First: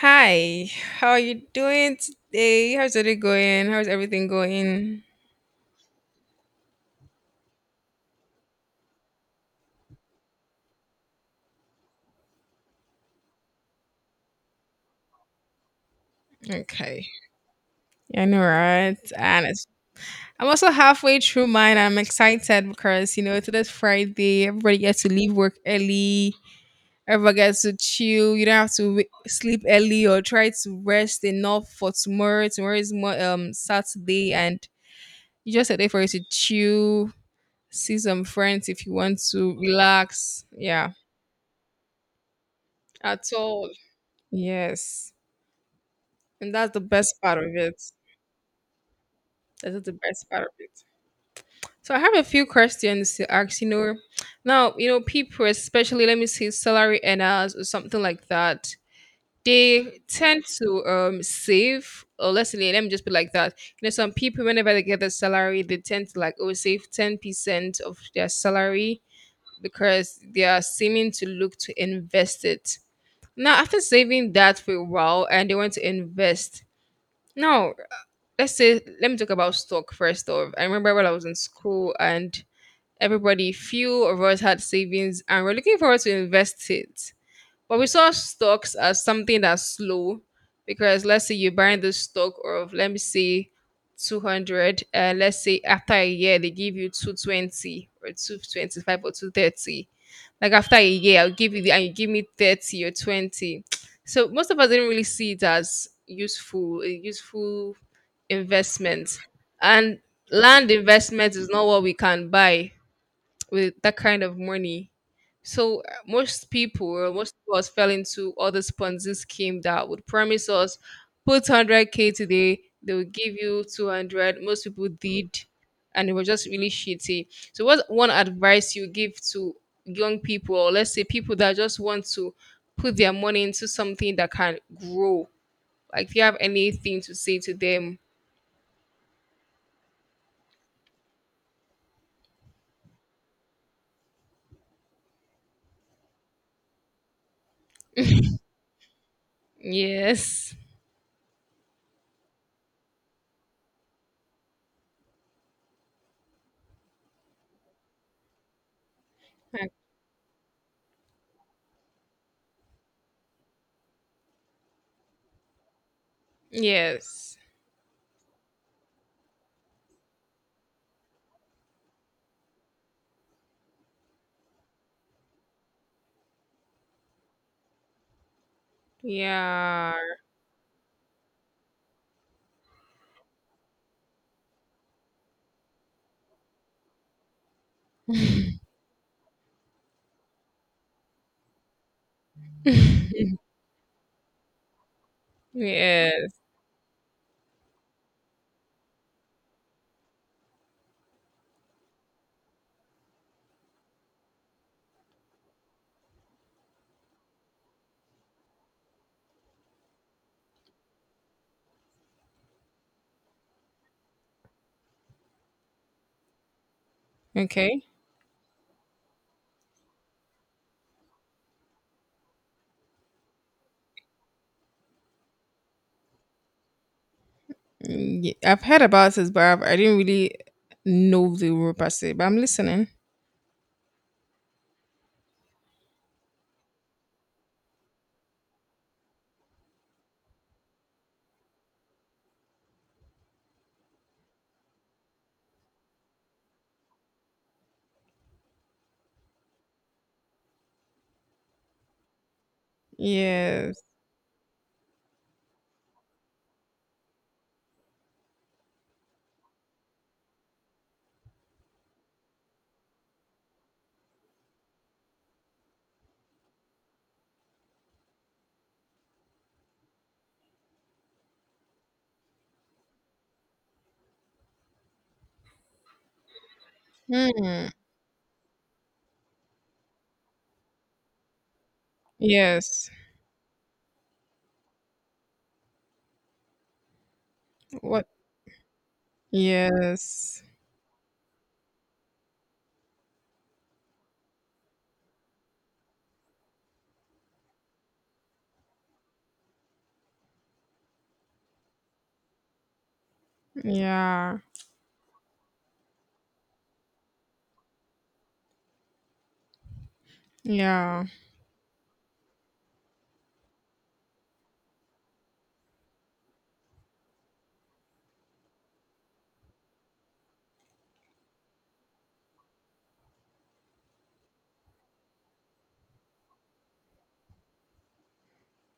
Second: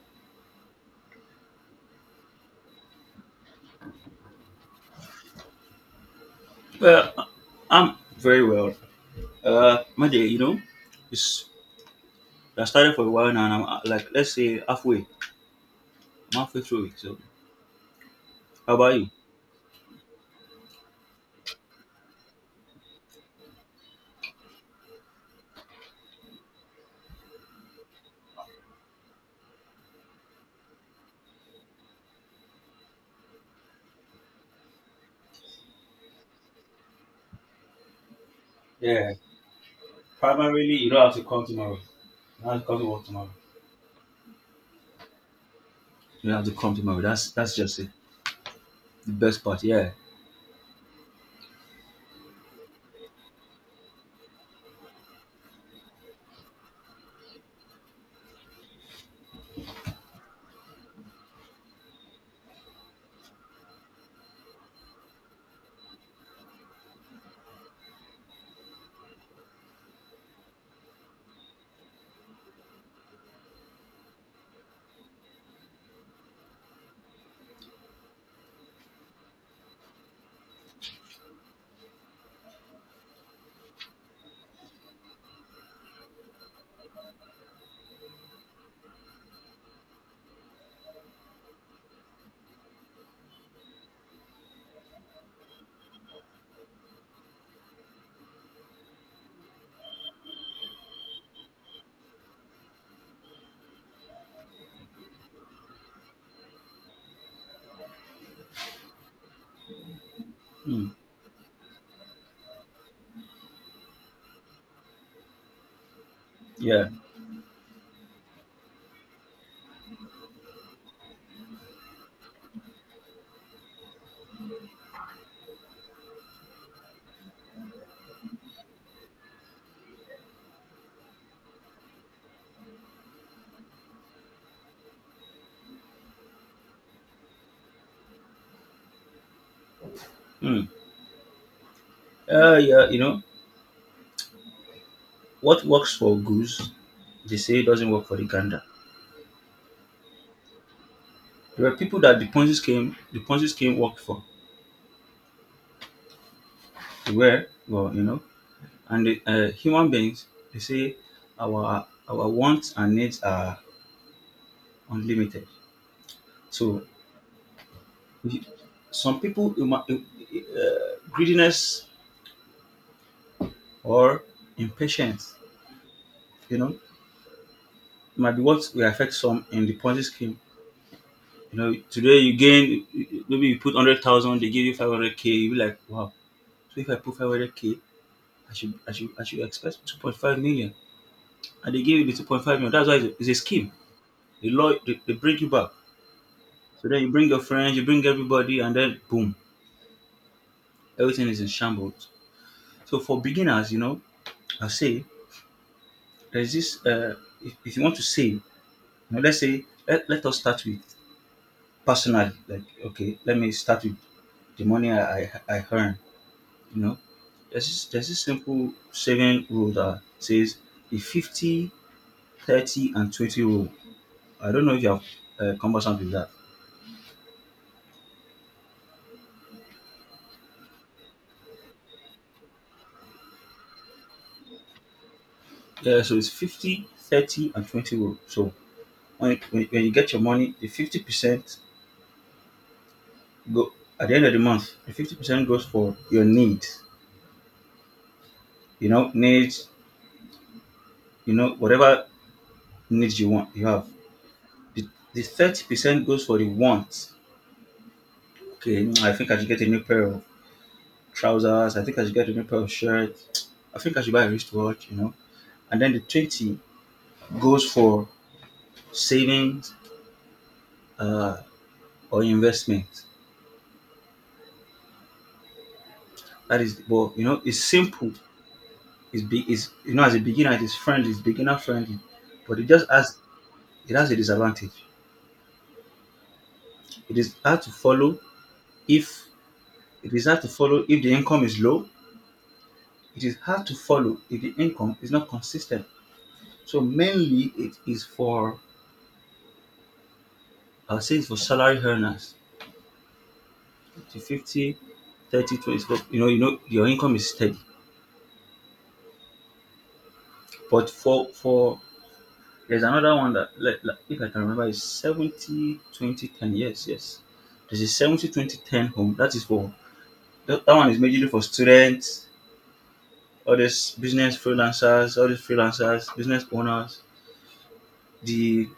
Hi, how are you doing today? How's it going? How's everything going? Well, I'm very well. My day, it's I started for a while now, and I'm like, let's say halfway. I'm halfway through it. Okay. So, Yeah, I know, how about right? you? I'm also halfway through mine. I'm excited because, you know, today's Friday. Everybody gets to leave work early. Everybody gets to chill. You don't have to sleep early or try to rest enough for tomorrow. Tomorrow is more Saturday, and you just a day for you to chill, see some friends if you Yeah, want to relax. primarily you Yeah, don't have to come tomorrow. You don't have to come to work tomorrow. at all. Yes. You don't And have to that's come the tomorrow. best That's part of that's just it. it. The best part, That's yeah. the best part of it. So I have a few questions to ask, you know. Now, you know, people, especially let me say salary earners or something like that, they tend to save or let's say let me just be like that. You know, some people whenever they get their salary, they tend to like oh save 10% of their salary because they are seeming to look to invest it. Now after saving that for a while and they want to invest. Now let's say let me talk about stock first off. I remember when I was in school and everybody few of us had savings and we're looking forward to invest it. But we saw stocks as something that's slow because let's say you're buying this stock of let me say 200, and let's say after a year they give you 220 or 225 or 230. Like after a year I'll give you the and you give me 30 or 20. So most of us didn't really see it as useful, a useful investment. And land Mm, investment is not what we can buy with that kind of money. So most yeah. people, or most of us, fell into all this Ponzi scheme that would promise us put 100k today, they will give you 200. Most people did, and it was just really shitty. So, what one advice you give to young people, or let's say people that just want to put their money into something that can grow? Like, if you have anything to say to them, Mm. Yeah. You know, what works for goose, they say doesn't work for the gander. yes, There were people that the Ponzi scheme worked for. Where, well, you know, and the, human beings, they say our wants and needs are unlimited. So yes, we- some people greediness or impatience, you know, might be what will affect some in the yeah. Ponzi scheme. You know, today you gain maybe you put 100,000, they give you 500 k. You be like, wow. So if I put 500 k, I should expect 2.5 million, and they give you the 2.5 million. That's why it's a, it's a scheme. The law they bring you back. Yes. So then you bring your friends, you bring everybody, and then boom, everything is in shambles. So for beginners, you know, I say there's this. If you want to save, you know, let's say let us start with personally. Like okay, let me start with the money I earn. You know, there's this Okay. there's this simple saving rule that says the 50, 30, and 20 rule. I don't know if you have come with that. I've heard about it, but I didn't really know the rule per se. But I'm listening. Yeah, so it's 50, 30, and 20 rule. So when you get your money, the 50%, go at the end of the month, the 50% goes for your needs, you know, whatever needs you want, you Yes. have. The, the 30% goes for the wants. Okay, I think I should get a new pair of trousers. I think I should get a new pair of shirts. I think I should buy a wristwatch. And then the 20 goes for savings uh, or investment. That is, well, it's Hmm. simple. It's as a beginner, it is friendly, it's beginner friendly, but Yes. It has a disadvantage. It is hard to What? follow if it is Yes. hard to follow if the income is low. It is hard to follow if the income is not consistent. So mainly it is for I'll say it's for salary earners to Yeah. 50, 30, 20. So, you know your income is steady. But Yeah. for there's another one that if I can remember is 70, 20, 10. Yes, yes. There's a 70, 20, 10 home. That is for that, that one is majorly for students, all these freelancers, business owners. The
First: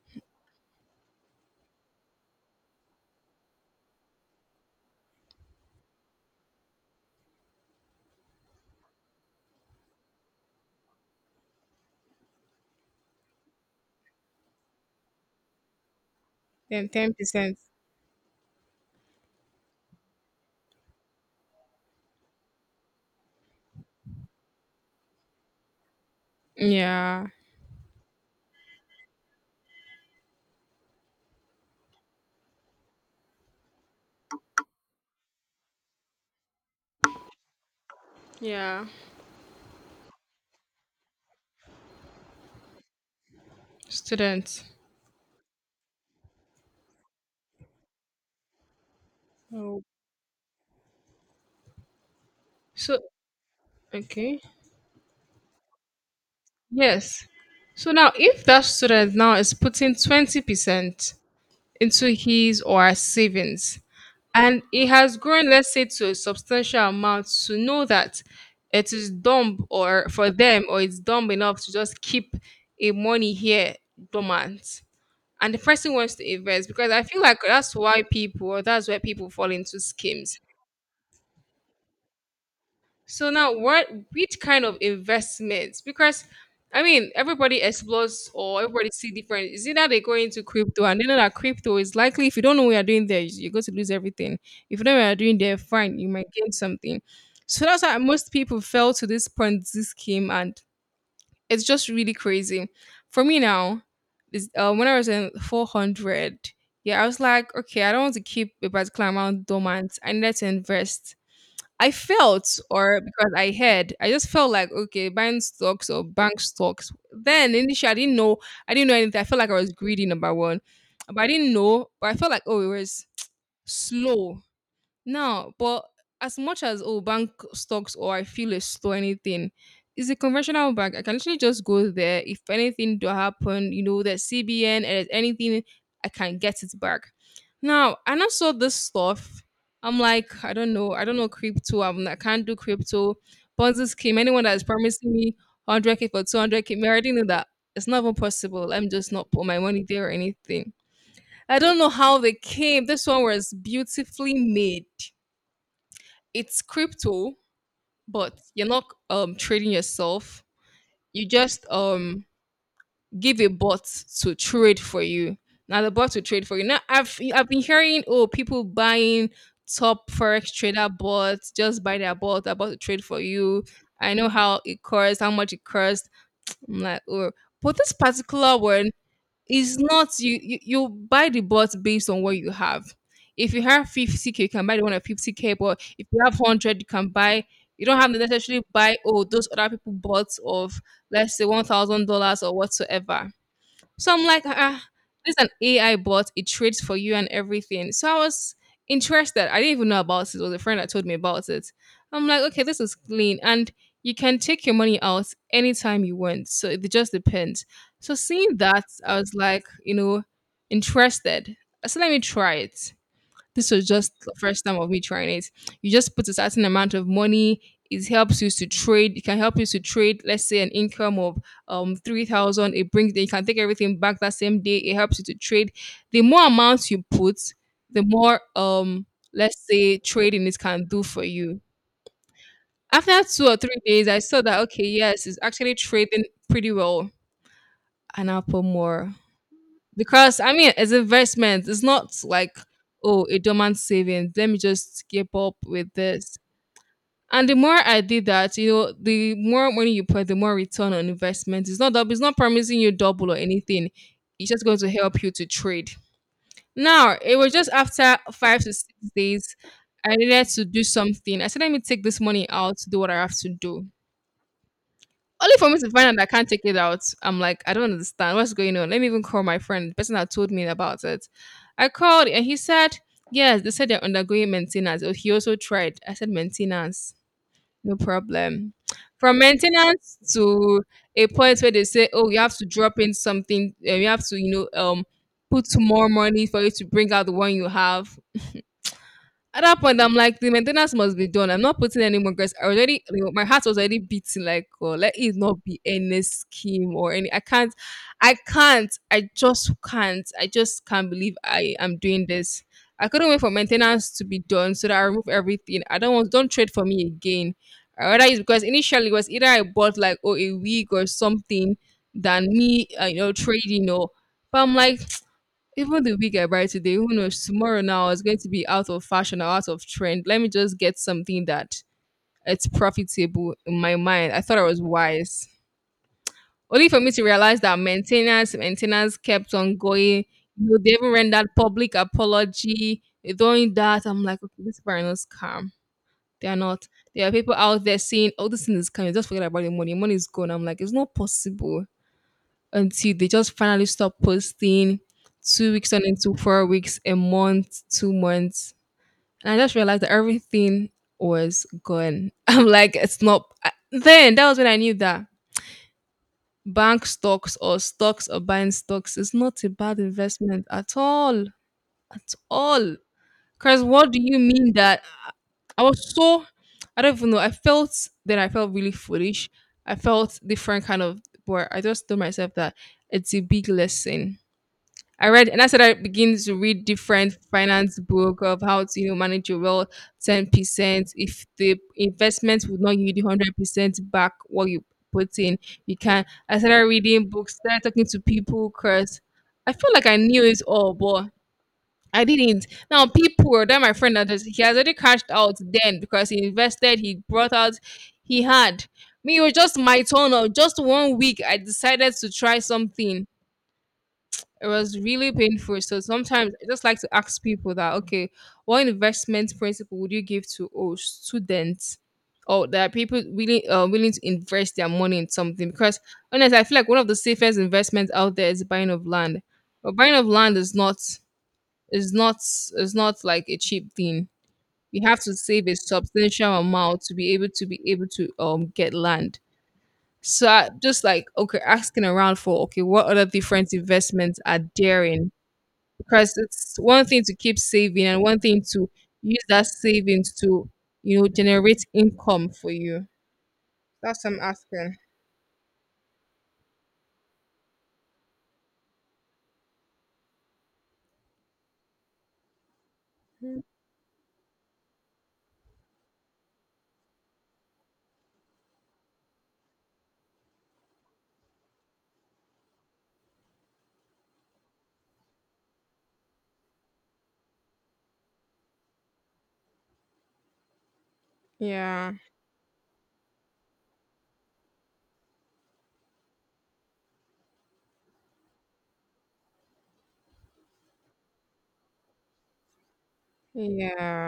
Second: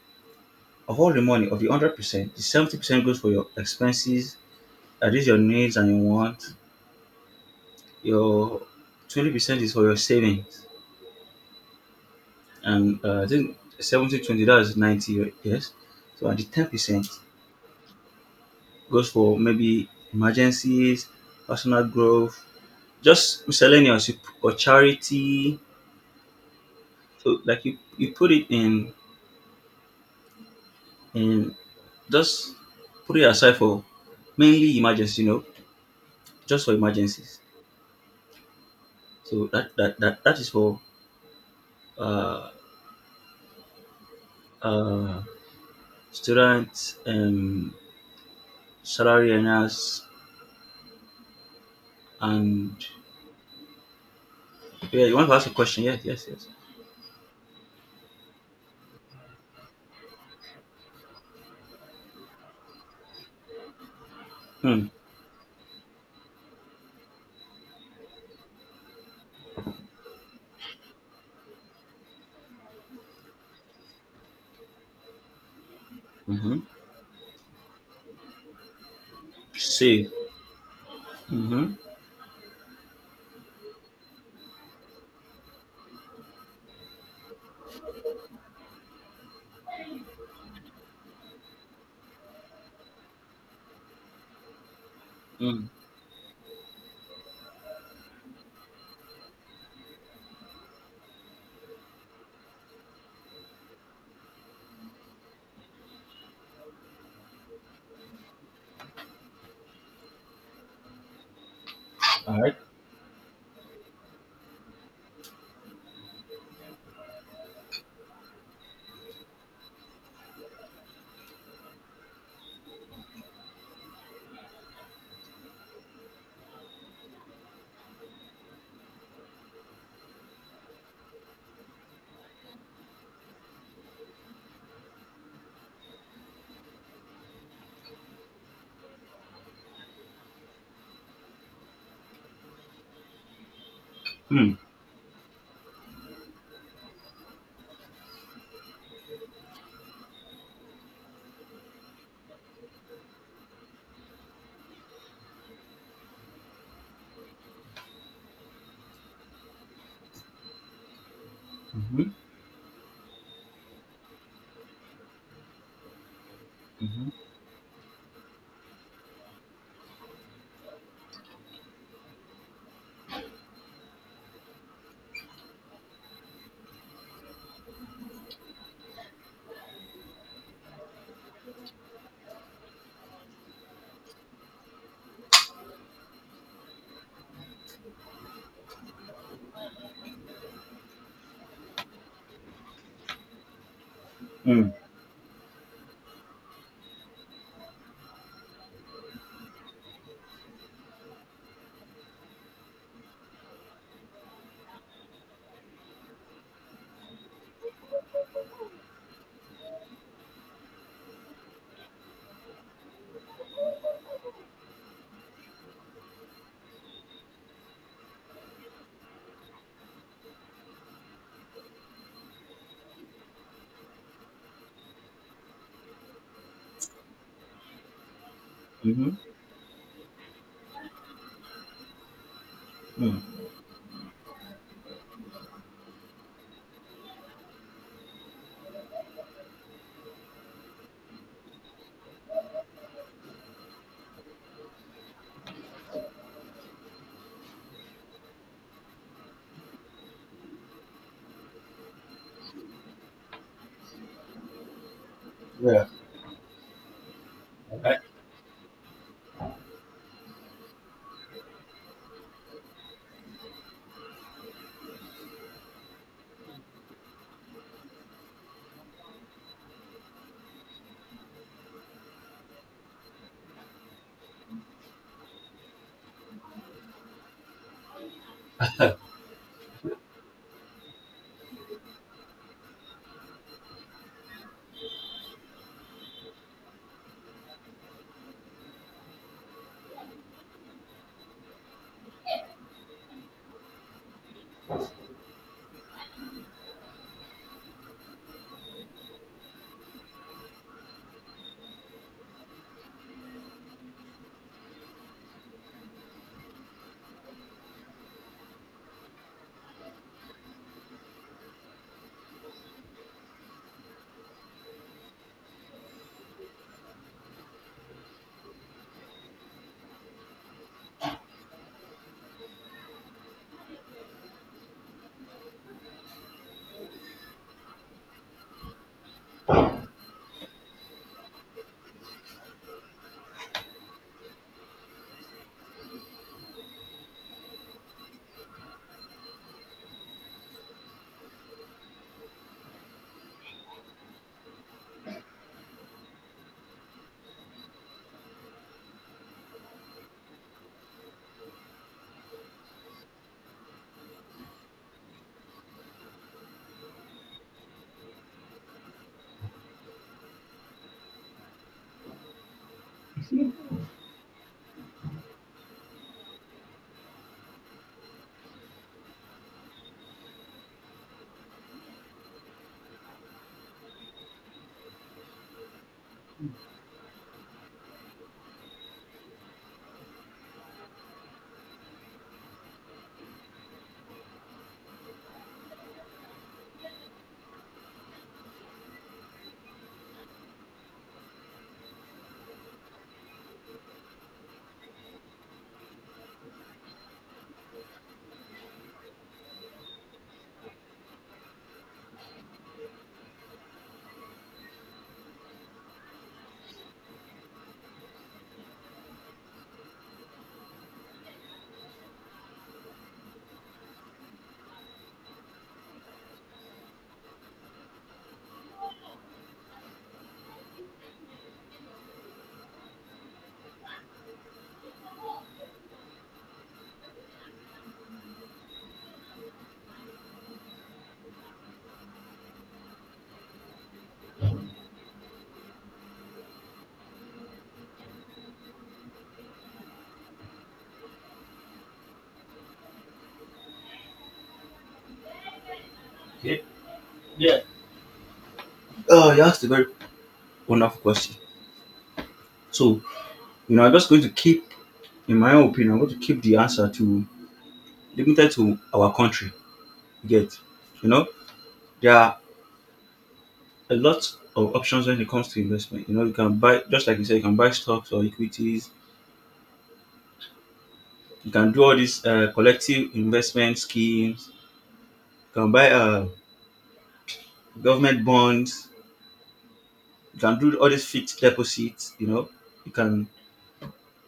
of all the money of the 100%, the 70% goes for your expenses, that is your needs and your wants. Your 20% is for your savings, and I think seventy twenty 20 that's 90, right? Yes. So and the 10 Then percent 10%. goes for maybe emergencies, personal growth, just miscellaneous or charity. Yeah. So like you put it in just put it aside for mainly emergency, just for emergencies. Yeah. So that is for uh, Students. uh, students, salary Oh. earners, and So okay. yeah. You want to ask a question? Yes, yes, yes. Yes. So now, if that student now is putting 20% into his or her savings, and Hmm. it has grown let's say to a substantial amount to know that it is dumb or for them or it's dumb enough to just keep a money here dormant, and the person wants to Mm-hmm. invest, because I feel like that's why people or that's where people fall into Save. schemes. Mm-hmm. So now what, which kind of investments? Because I mean everybody explores or everybody see different. Is it that they go into crypto and they know that crypto is likely if you don't know what you're doing there, you're going to lose everything. If you know what you're doing there, Mm. fine, you might gain something. So that's why most people fell to this Ponzi scheme and it's just really crazy. For me now, is when I was in 400, yeah, I was like, okay, I don't want to keep a particular amount dormant. I needed to invest. I All right. felt, or because I heard, I just felt like okay, buying stocks or bank stocks. Then initially, I didn't know anything. I felt like I was greedy, number one, but I didn't know. But I felt like oh, it was slow. Now, but as much as oh bank stocks or I feel it's slow anything, it's a conventional bank. I can literally just go there. If anything do happen, you know, there's CBN and there's anything, I can get it back. Now, and I saw this stuff. I'm like, I don't know crypto. I can't do crypto. Ponzi scheme. Anyone Hmm. that is promising me 100k for 200k, me I already know that it's not even possible. I'm just not put my money there or anything. I don't know how they came. This one was beautifully made, it's crypto, but you're not trading yourself. You just Mm-hmm. Give a bot to trade for you. Now the bot will trade for you. Now Mm-hmm. I've been hearing oh people buying top forex trader bots, just buy their bot, about to trade for you. I know how it costs, how much it costs. I'm like, oh but this particular one, it's not you, you buy the bot based on what you have. If you have 50k, you can buy the one at 50k, but if you have 100, you can buy you don't have to necessarily buy oh those other people bought of let's say $1,000 or whatsoever. So I'm like, ah, Mm. ah, this is an AI bot. It trades for you and everything. So I was interested. I didn't even know about it. It was a friend that told me about it. I'm like, okay, this is clean. And you can take your money out anytime you want. So it just depends. So seeing that, I was like, you know, interested. So let me try it. This was just the first time of me trying it. You just put a certain amount of money. It helps you to trade. It can help you to trade, let's say, an income of 3,000. It brings you can take everything back that same day. It helps you to trade. The more amounts you put, the more Mm-hmm. let's say trading it can do for you. Mm. After 2 or 3 days, I saw that okay, yes, it's actually trading pretty well. And I'll put more because I mean, it's investment. It's not like oh, a dormant savings. Let me just keep up with this. And the more I did that, you know, the more money you put, the more return on investment. It's not dou- it's not promising you double or anything. It's just going to help you to Yeah. trade. Now it was just All right. after 5 to 6 days, I needed to do something. I said, let me take this money out to do what I have to do. Only for me to find out that I can't take it out. I'm like, I don't understand what's going on. Let me even call my friend, the person that told me about it. I called and he said, yes, they said they're undergoing maintenance. Oh, he also tried. I said, maintenance, no problem. From maintenance to a point where they say, oh, you have to drop in something, you have to, you know, put more money for you to bring out the one you have. At that point, I'm like, the maintenance must be done. I'm not putting any more guys. I already, like, my heart was already beating. Like, oh, let it not be any scheme or any. I can't, I can't. I just can't. I just can't believe I am doing this. I couldn't wait for maintenance to be done so that I remove everything. I don't want. Don't trade for me again. I rather use because initially it was either I bought like oh a wig or something than me, you know, trading or. But I'm like, even the week I buy today, who knows, tomorrow now is going to be out of fashion or out of trend. Let me just get something that it's profitable. In my mind, I thought I was wise. Only for me to realize that maintenance kept on going. You know, they even rendered public apology. They're doing that. I'm like, okay, this parent is calm. They are not. There are people out there saying, oh, this thing is coming. Just forget about the money. Money is gone. I'm like, it's not possible until they just finally stop posting 2 weeks on into 4 weeks, a month, 2 months. And I just realized that everything was gone. I'm like, it's not. Then that was when I knew that bank stocks or stocks or buying stocks is not a bad investment at all. At all. Because what do you mean that I was so, I don't even know, I felt, then I felt really foolish. I felt different kind of, but I just told myself that it's a big lesson. I read, and I said I begin to read different finance book of how to you know, manage your wealth 10%. If the investment would not yield you 100% back what you put in, you can. I started reading books, started talking to people, cause I feel like I knew it all, but I didn't. Now people, or that my friend that just he has already cashed out then because he invested, he brought out, he had. Me, it was just my turn of just 1 week. I decided to try something. It was really painful. So sometimes I just like to ask people that, okay, what investment principle would you give to students? Or there are people willing to invest their money in something because honestly, I feel like one of the safest investments out there is buying of land. But buying of land is not like a cheap thing. You have to save a substantial amount to be able to get land. So I, just like okay, asking around for okay, what other different investments are there in? Because it's one thing to keep saving and one thing to use that savings to generate income for you. That's what I'm asking. Yeah, yeah. Oh, you asked a very wonderful question. So I'm just going to in my own opinion, I'm going to keep the answer to limited to our country. You get, you know, there are a lot of options when it comes to investment. You know, you can buy, just like you said, you can buy stocks or equities. You can do all Yeah, these collective investment schemes. You can buy government bonds. You can do all these fixed deposits. You know, you can.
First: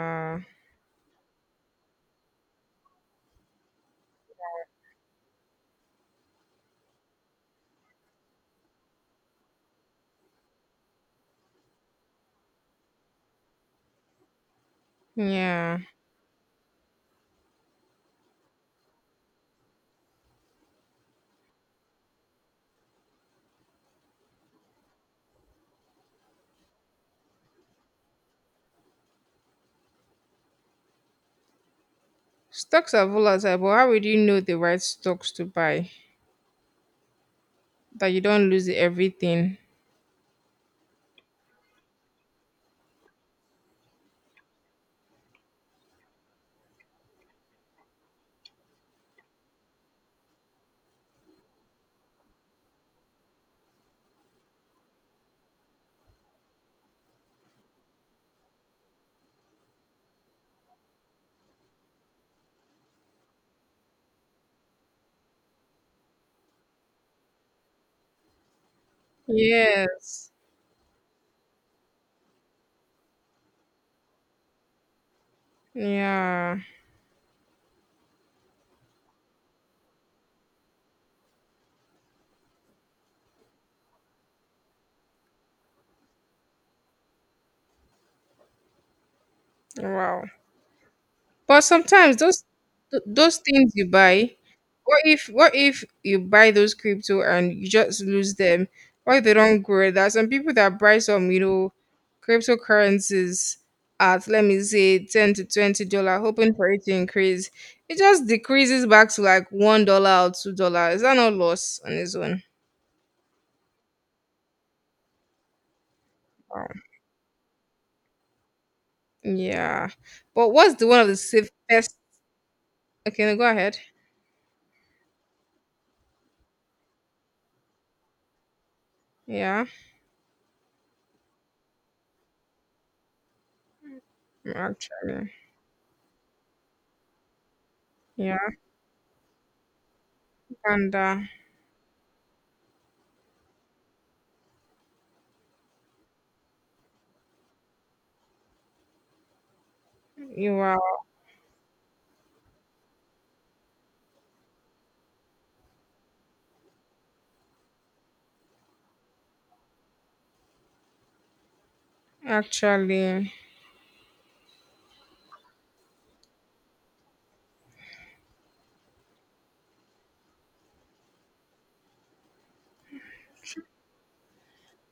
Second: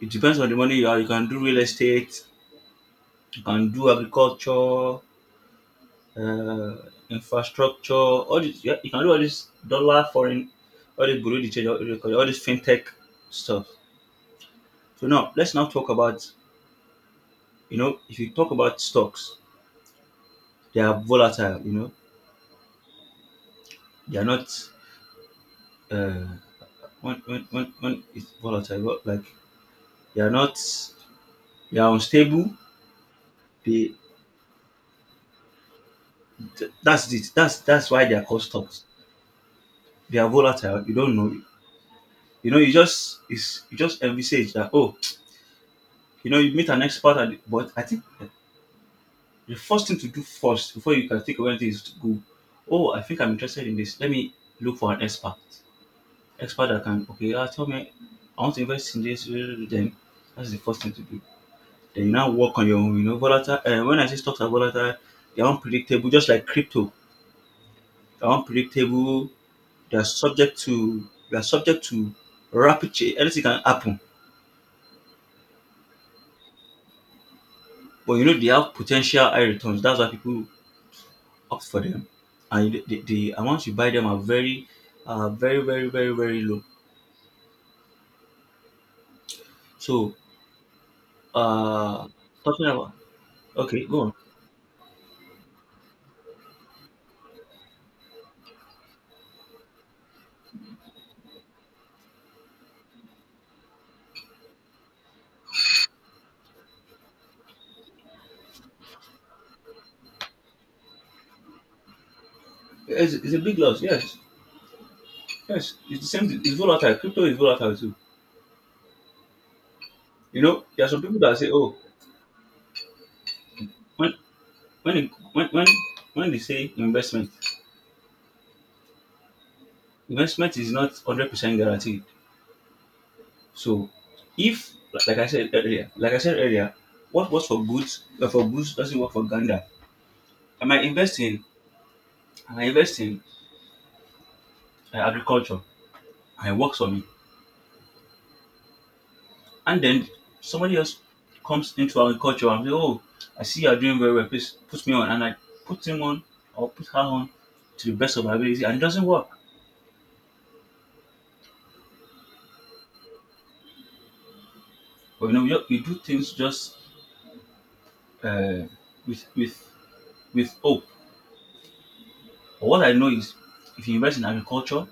It depends on the money you have. You can do real estate. You can do agriculture, uh, infrastructure. All this. Yeah, you can do all this dollar foreign, all this Bureau de change, all this fintech stuff. So now let's now yeah. talk about, if you talk about stocks. They are volatile, you know. They are not uh, when it's volatile, like they are not they are unstable. Stocks are volatile, but how They would you know the right stocks to buy that's it. That's why that they you are called don't lose stocks. everything? They are volatile. You don't know. You know, you just envisage that oh, you meet an expert, but I think the first thing to do first before you can think of anything is to go, oh, I think I'm interested in this. Let me look for an expert that can okay, tell me, I want to invest in this. Then that's the first thing to do. They now work on your own, you know. Volatile, when I say stocks are volatile, they're unpredictable, just like crypto. They're unpredictable. They're Yes. subject to they're subject to rapid change. Anything can happen, Yeah. but you know they have potential high returns. That's why people opt for them, and the amounts you buy them are very, very, very, very, very low. So, Wow. But uh, sometimes those talking about those things okay, you go on. buy, what if you buy those crypto and you just lose them? What if they don't grow? There are some people that buy some, you know, cryptocurrencies at, let me say, $10 to $20, hoping for it to increase. It just decreases back to like $1 or $2. Is that not loss on its own? It's a big loss. Yes, yes. It's the same. It's Wow. volatile. Crypto is volatile too. Yeah. You But know, what's there the are one some of the people that say, oh, safest, okay, no, go ahead. when when it, when they say investment, Yeah, investment is not 100% guaranteed. So if like I actually. said earlier, what works Yeah, for goods doesn't work for Ganda. I might and invest in I might invest in agriculture and it works for me, and then you somebody are. else comes into agriculture and say, oh, I see you're doing very well. Please put me on, and I put him on or put her on to the best of my ability, and it doesn't work. Actually. But you know, we do things just uh, with with hope. But what I know is if you invest in agriculture,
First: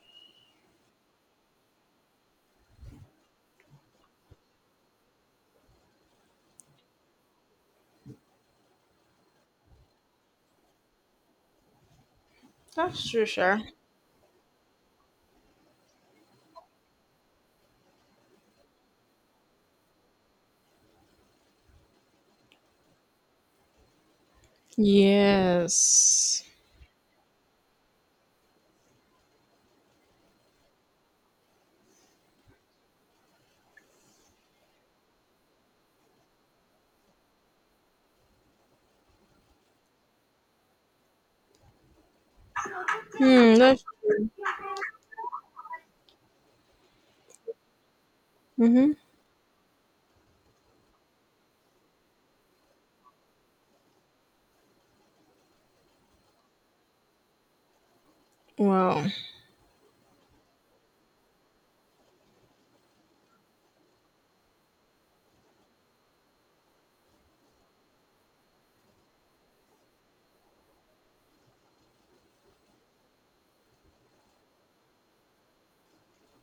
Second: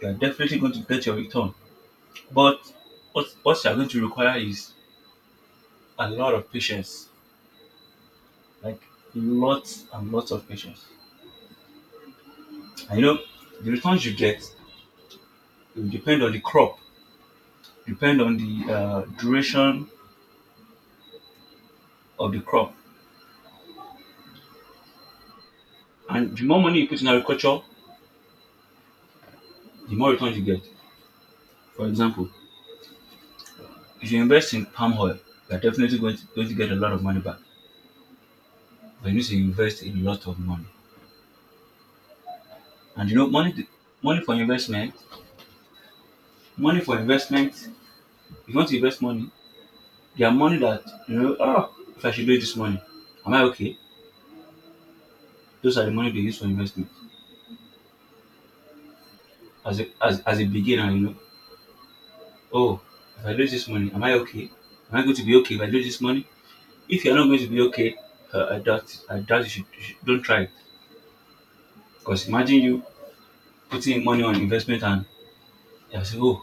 you are definitely going to get your return. But what you are going to require is a lot of patience. Like lots and lots of patience. And you That's know, true, sure. the returns you get it will depend on the crop, depend on the duration of the crop. And the Yes. more money you put in agriculture, the more returns you get. For example, if you invest in palm oil, you are definitely going to get a lot of money back. But you need to invest a lot of money. And you know, Hmm. That's money true. for investment money for investment if you want to Mm-hmm. invest money, there are money that you know oh if I should do it this morning, am I okay? Those are the money they use for investment. Wow. As a beginner, you know, oh, if I do this money, am I okay? Am I going to be okay if I do this money? If you're not going to be okay, I doubt it. I doubt you should don't try it, because imagine you putting money on investment and you say, oh,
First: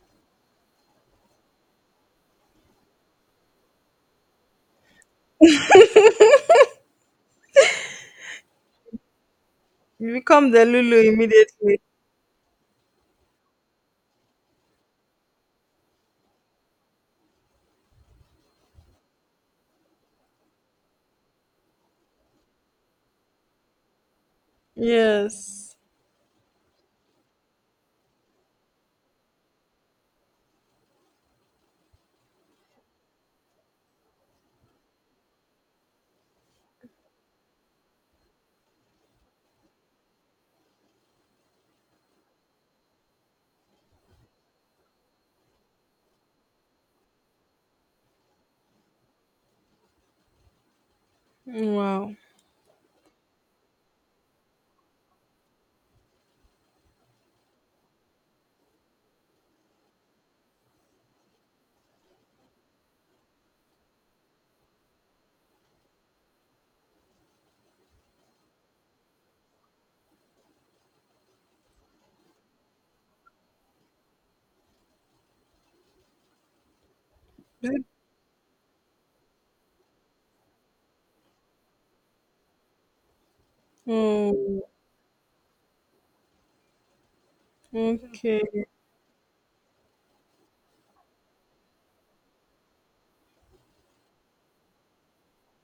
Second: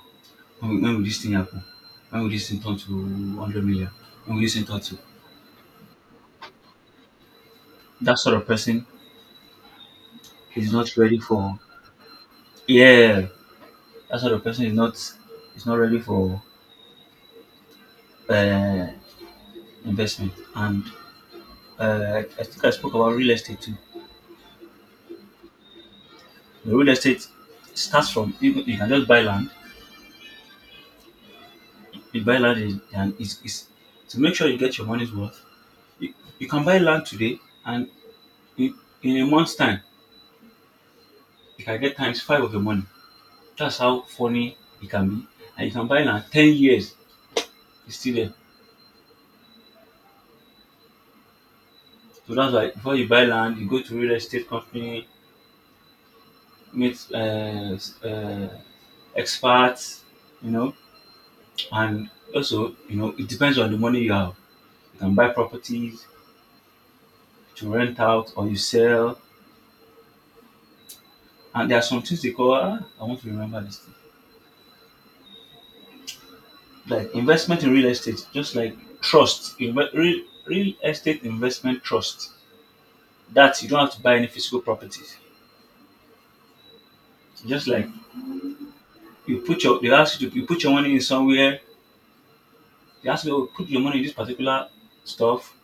when will this thing happen? When will this thing turn to 100 million? When will this thing turn to, that sort of person You become the is not Lulu ready for, immediately. yeah. That sort of person is not ready for uh, investment. And I think I spoke about real estate too. Yes. The real estate starts from you, you can just buy land. You buy land is, and is, is to make sure you get your money's worth. You can buy land today and in, in a month's time you can get times five of your money. That's how funny it can be. And you can buy land 10 years, it's still there. Wow. So that's why before you buy land, you go to real estate company, meet uh, expats, you know, and also, it depends on the money you have. You can buy properties to rent out or you sell. And there are some things they call, I want to remember this thing. Like investment in real estate, just like real estate investment trust. That you don't have to buy any physical Oh. properties. Just like Okay. They ask you to, you put your money in somewhere. They ask you, oh, put your money in this particular stuff.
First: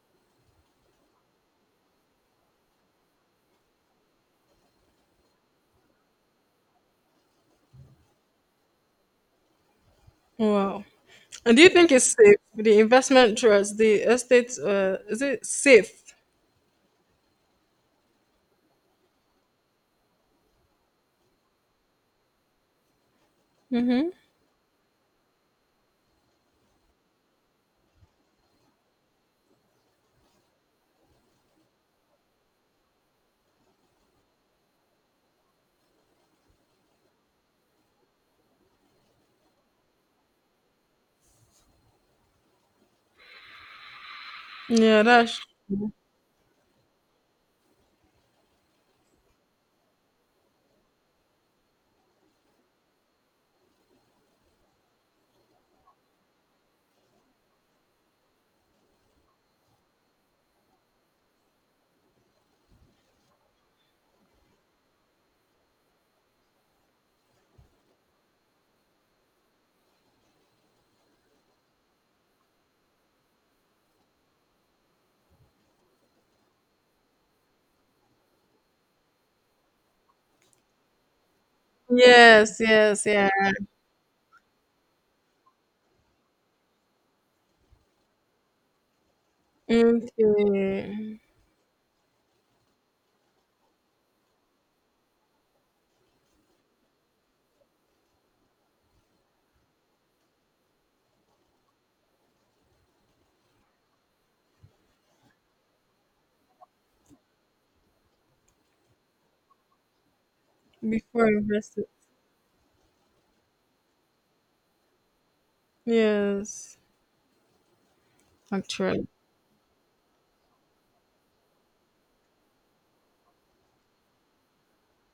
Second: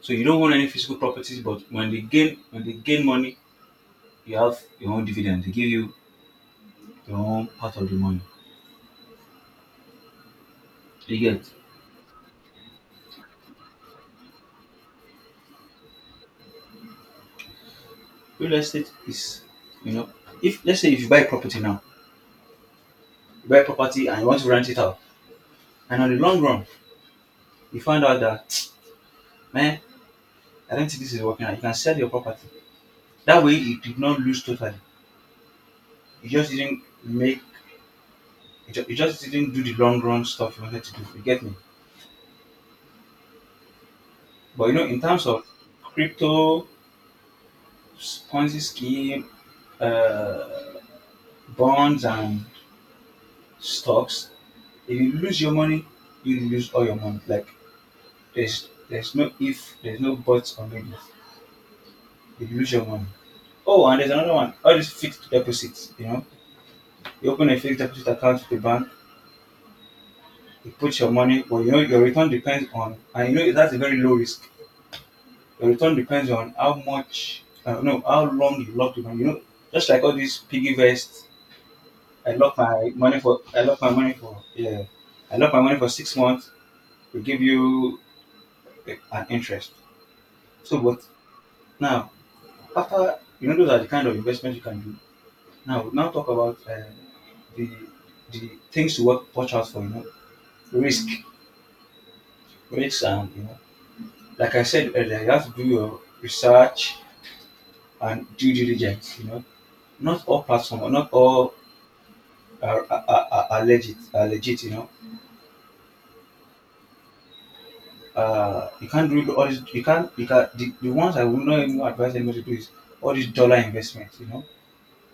So you don't own any physical properties, but when they gain money, you have your own dividend. They give you your own part of the money. Wow. You get And do you think it's safe? The investment trust, the estate. Is it safe? real estate is you know if let's say if you buy property now, you buy property Mm-hmm. and you want to rent it out, and on the long run you find out that man, I don't think this is working out. You can sell your property. That way you did not lose totally. You just didn't make you just didn't do the long run stuff you wanted to do. You get me? But in Yeah. terms That's. of crypto, Ponzi scheme, uh bonds and stocks. If you lose your money, you lose all your money. Like there's no if, there's no buts or maybe. You lose your money. Oh, and there's another one. All these fixed deposits. You know, you open a fixed deposit account with the bank. You put your money, but you know your return depends on, and you know that's a very low risk. Your return depends on how much, no, how long you lock the money. You know, just like all these piggy vests. I lock Yes. my Yes. money Yeah. for, I lock my money for, yeah, I lock my money for 6 months. They give you an interest. So, but Okay. now, after those are the kind of investments you can do. Now talk about the the things to watch out for. You know, risk, risks, and you know, like I said earlier, you have to do your research and due diligence. You know, not all platforms, or not Before all investing. are, are legit. Are legit. You know, Yes. You can't Actually. do all this. You can't. You can the ones I would not even advise anybody to do is all these dollar investments. You know,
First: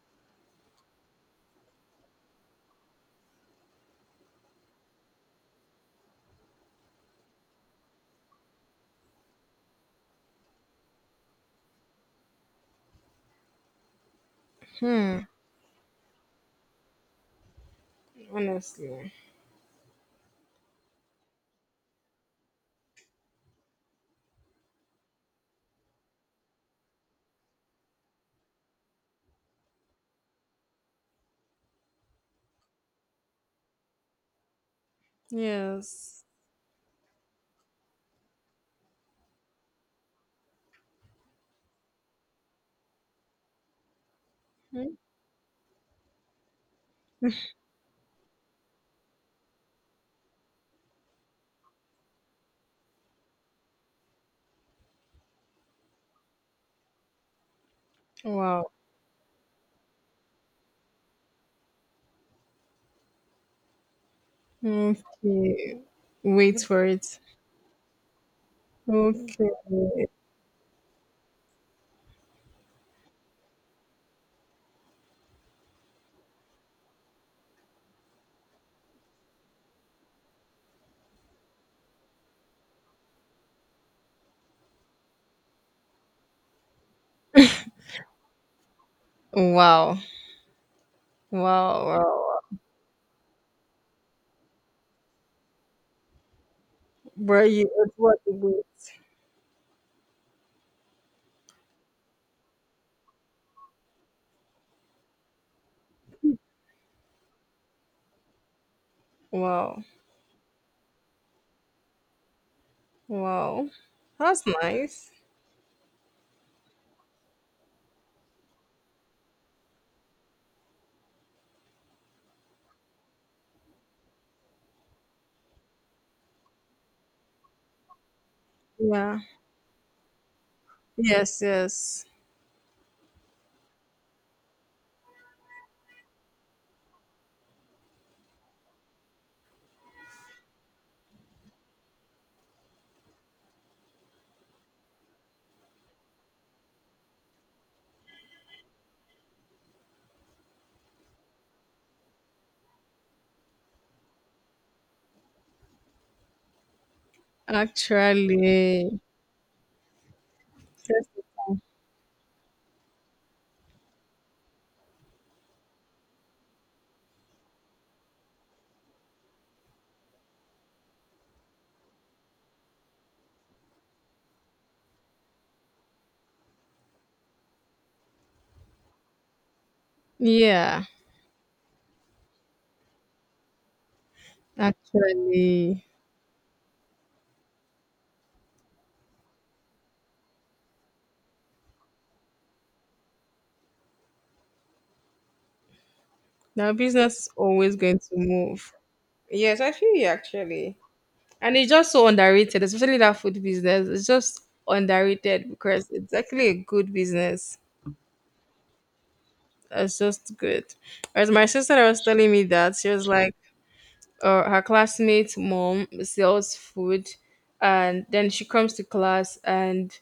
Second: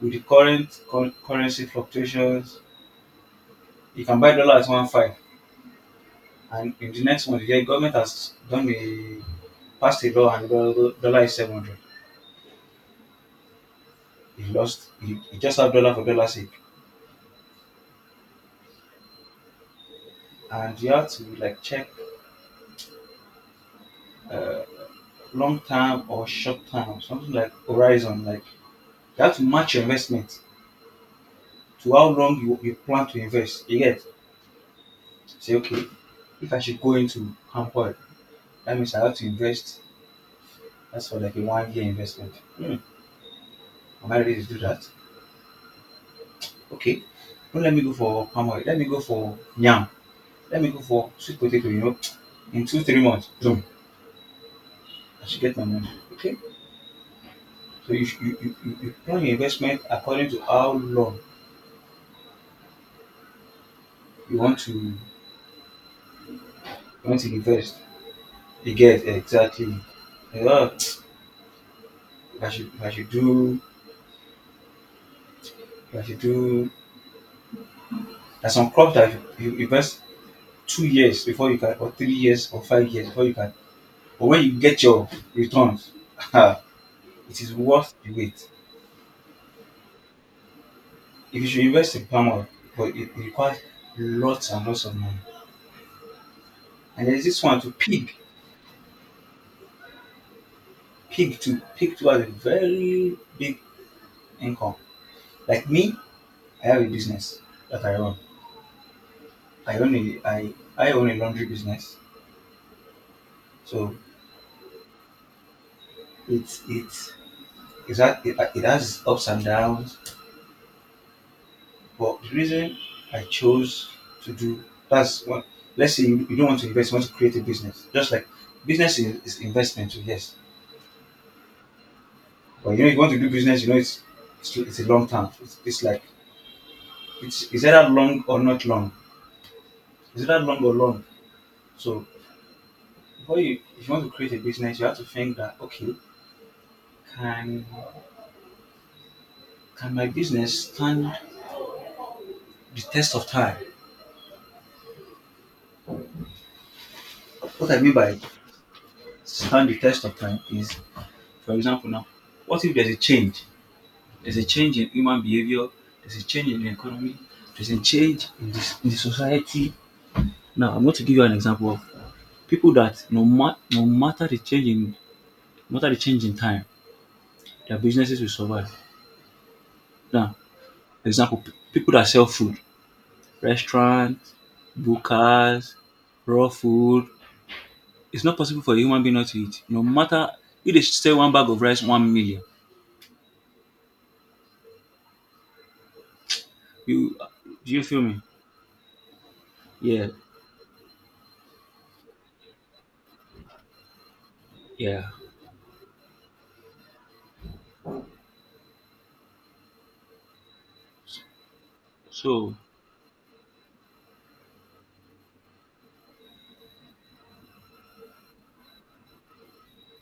with the current currency fluctuations you can buy dollar at 1 5 and in the next month the government has done a passed a law and dollar is 700. Hmm. You just have dollar for dollar sake. Honestly. And you have to like check uh, long term or short term, something like horizon, like you have to match your investment to how long you plan to invest. You get say okay, Yes. if I should go into palm oil, that means I have to invest that's for like a 1 year investment. Hmm, am I ready to do that? Hmm? Okay. Don't let me go for palm oil. Let me go for yam. Let me go for sweet potato, you know. In two, 3 months, boom, I should get my money. Okay. So Wow. You plan your investment according to how long you Okay. Wait for it. want to invest. You get Okay. exactly. Yeah. I should, if I should do, if I should do. There's some crops that you invest 2 years before you can, or 3 years, or 5 years before you can. But when you get your returns, it is worth the wait. Wow. If you should Wow. invest in Wow. palm oil, but it requires lots and lots of money. And there's this Were one you to at what weight? pig to pig too has a very big income. Like me, I have a business that I run. Wow. I own a laundry business, Wow. so That's nice. it's it has ups and downs. But the reason I chose to do that's what let's say you don't want to invest, you want to create a business. Just like business Yeah. Is investment, too, yes. Yes, yes. But you know, if you want to do business, you know it's a long term. It's like it's either long or not long. It's either long or long. So before you if you want to create a business, you have to think that okay, can can my business stand the test of time? What I mean by Actually. stand the test of time is, Yes. for example, now what if there's a change? There's a change in human behavior. There's a change in the economy. There's a change in, this, in the society. Now I'm going to give you an example of people that no matter the change in no matter the change in time? Their businesses will survive. Now, Yeah. for example, people that sell food, restaurants, bukas, Actually. raw food. It's not possible for a human being not to eat. No matter if they sell one bag of rice, 1 million. Now You, business is do always you going feel to me? move. Yes, I feel you Yeah, actually. And it's just so underrated, especially that food business. It's just yeah. underrated because it's actually a good business. It's just good. Whereas my sister was telling me So, that she was like, her classmate's mom sells food, and then she comes to class and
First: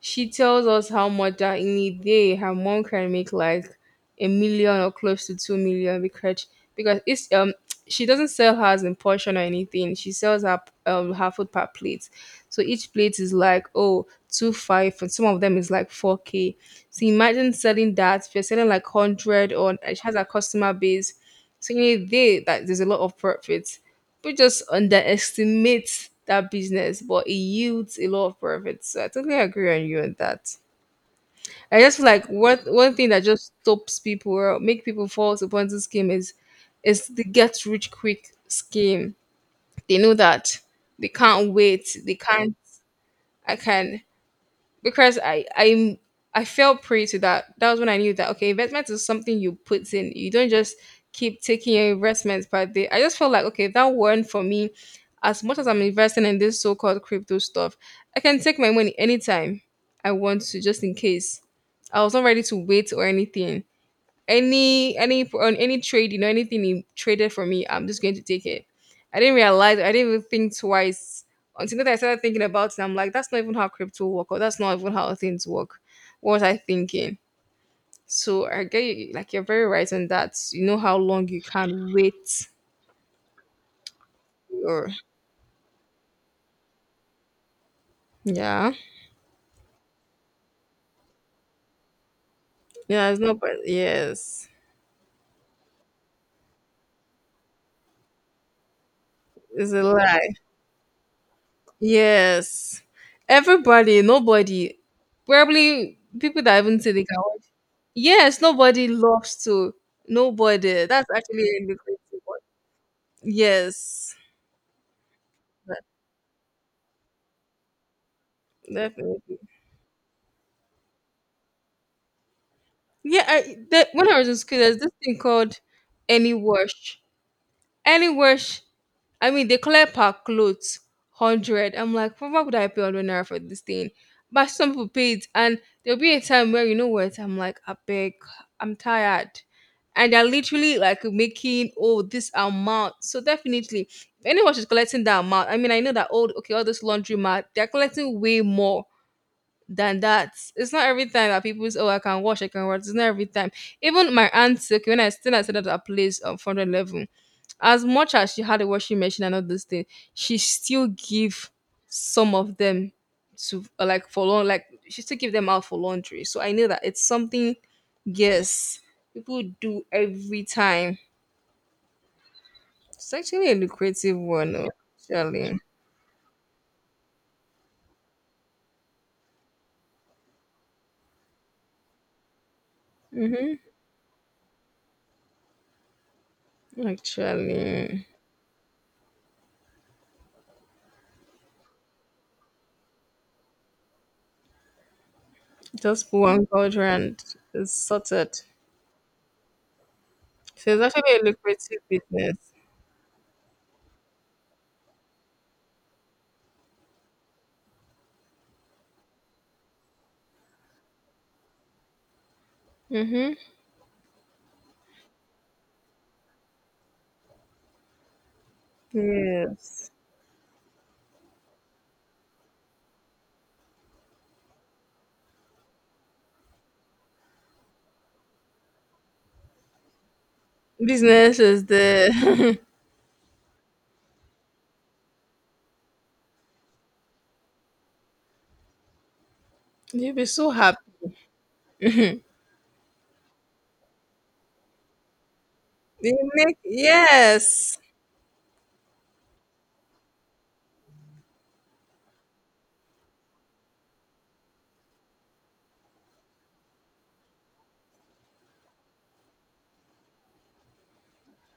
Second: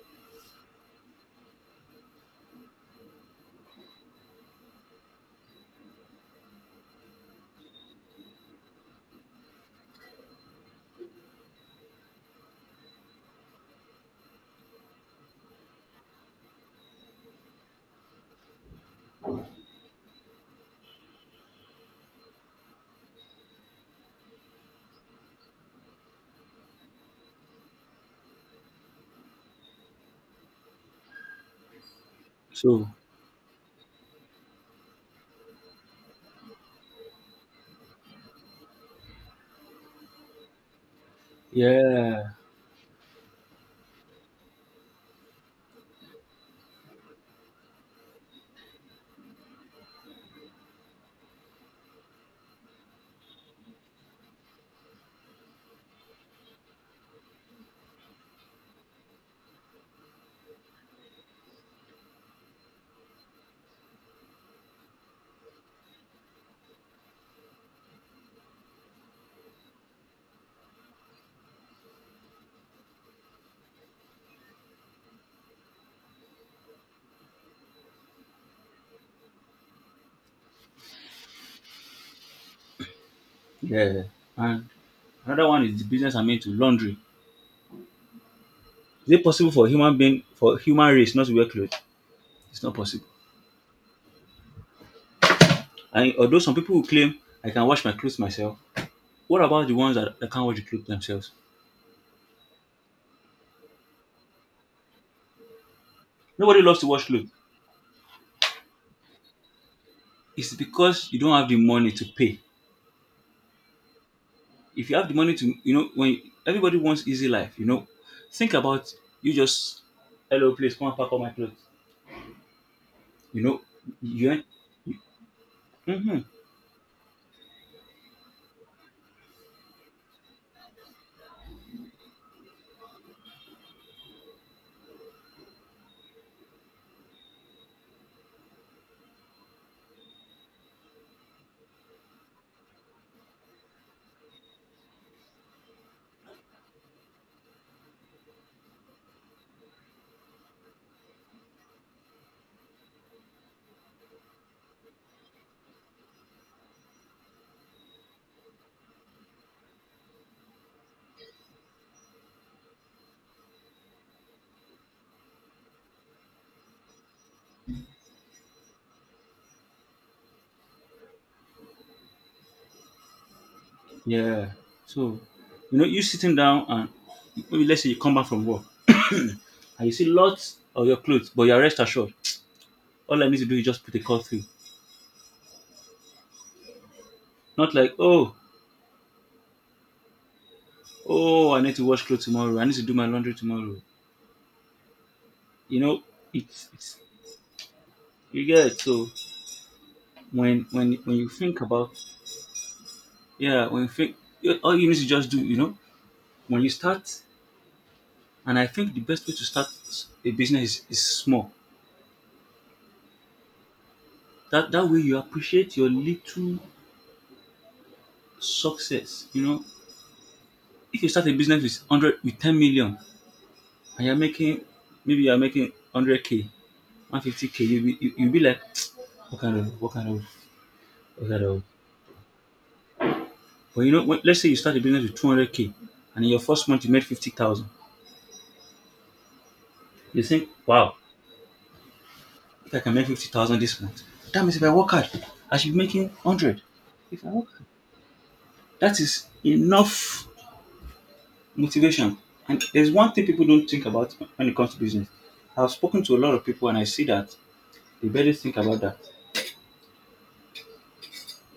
she tells us how much that in a day her mom can make like 1 million or close to 2 million, because it's she doesn't sell hers in portion or anything. She sells her food per plate. So each plate is like oh two five, and some of them is like four K. So imagine selling that, if you're selling like hundred, or she has a customer base. So in a day that there's a lot of profits. People just underestimate that business, but it yields a lot of profit. So I totally agree on you on that. I just feel like one so one thing that just stops people or make people fall to Ponzi scheme is the get rich quick scheme. They know that they can't wait. They yeah, can't. I can, because I fell prey to that. That was when I knew that, okay, investment is something you put in. You don't just keep taking your investments per day. I just felt like, okay, if that weren't for me, as much as I'm investing in this so-called crypto stuff, I can take my money anytime I want to, just in case. I was not ready to wait or anything. Any On any trade, anything he traded for me, I'm just going to take it. I didn't realize, I didn't even think twice. Until that, I started thinking about it. I'm like, that's not even how crypto work, or that's not even how things work. What was I thinking? So I get you. Like, you're very right on that. You know how long you can wait. yeah. And Or. another one is the business I made to laundry. Yeah. Is it possible for human being for human race not to wear clothes? It's not possible. Yeah, it's not, but yes. And although some people will claim I can wash my clothes myself, what about It's the a ones that, lie. Can't wash the clothes themselves? Yes. Everybody. Nobody. Probably people Nobody that loves even to say they wash can. clothes. Yes, nobody loves to. It's Nobody. That's because you don't actually have the a money to lucrative one. pay. Yes, If you have the money to, you that. know, when everybody wants easy life, you know, think about you Definitely. just, hello, please come and pack up my clothes. Yeah, You I, know, the, when I was in you, school, there's this thing called mm-hmm, Any Wash. Any Wash. I mean, they collect per clothes, 100. I'm like, "Well, why would I pay 100 naira for this thing?" But some people pay it, and there'll be a time where, you know what, I'm like, I beg, I'm tired, and they're literally like making, oh, this amount. So definitely, if anyone is collecting that amount, I mean, I know that, old okay, all this laundromat, they're collecting way more than that. It's not every time that people say, oh, I can wash, I can wash. It's not every time. Even my auntie, okay, when I still I said at that place of 400 level, as much as she had a washing machine and all those things, she still give some of them to, like, for long, like she still give them out for laundry. So I know that it's something, yes, people do every time. It's actually a lucrative yeah. one, oh, So, actually. you know, you sitting down and maybe let's say you come back from work and you see lots of your clothes, but you're rest assured. All I need to Mm-hmm. do is just put a call through. Not like, Actually. Oh, I need to wash clothes tomorrow. I need to do my laundry tomorrow. you know Just put one culture, it's and it's sorted. you get it. So So it's when actually a you think lucrative about business. yeah when you think all you need to just do you know when you start and I think the best way to start a business is small, Mm-hmm. that that way you appreciate your little success. You know, Yes. if you start a business with 100 with 10 million and you're making maybe you're making 100k 150k you, you'll be like what kind of what kind of what Business kind of. is the. But you know when, let's say you start a business with 200k and in your first month you made 50,000. You'll You be think, so happy. wow, if I can make 50,000 this month, that means if I work hard, I should be making They make, 100. If I work hard, yes. that is enough motivation. And there's one thing people don't think about when it comes to business. I've spoken to a lot of people and I see that they barely think about that.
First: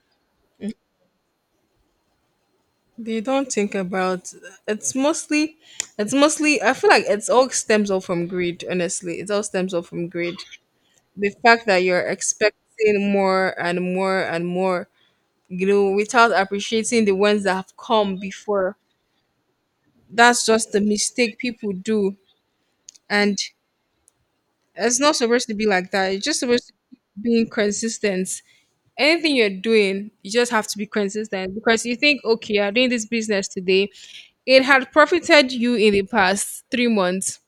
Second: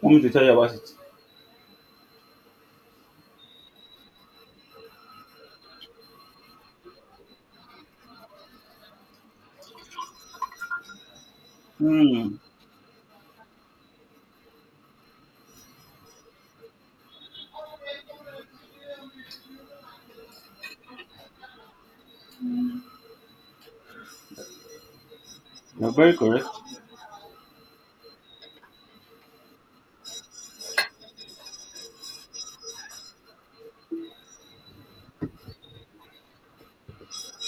Want me to tell you about it? They don't think about, it's mostly it's mostly I feel like it's all stems off from greed, honestly. It all stems off from greed. The fact that you're Hmm, expecting more and more and more, you know, without appreciating the ones that have come before. That's just the mistake people do. And it's not supposed to be like you're that. very It's just correct. supposed to be being consistent. Anything you're doing, you just have to be consistent, because you think, okay, I'm doing this business today. It had profited you in the past 3 months.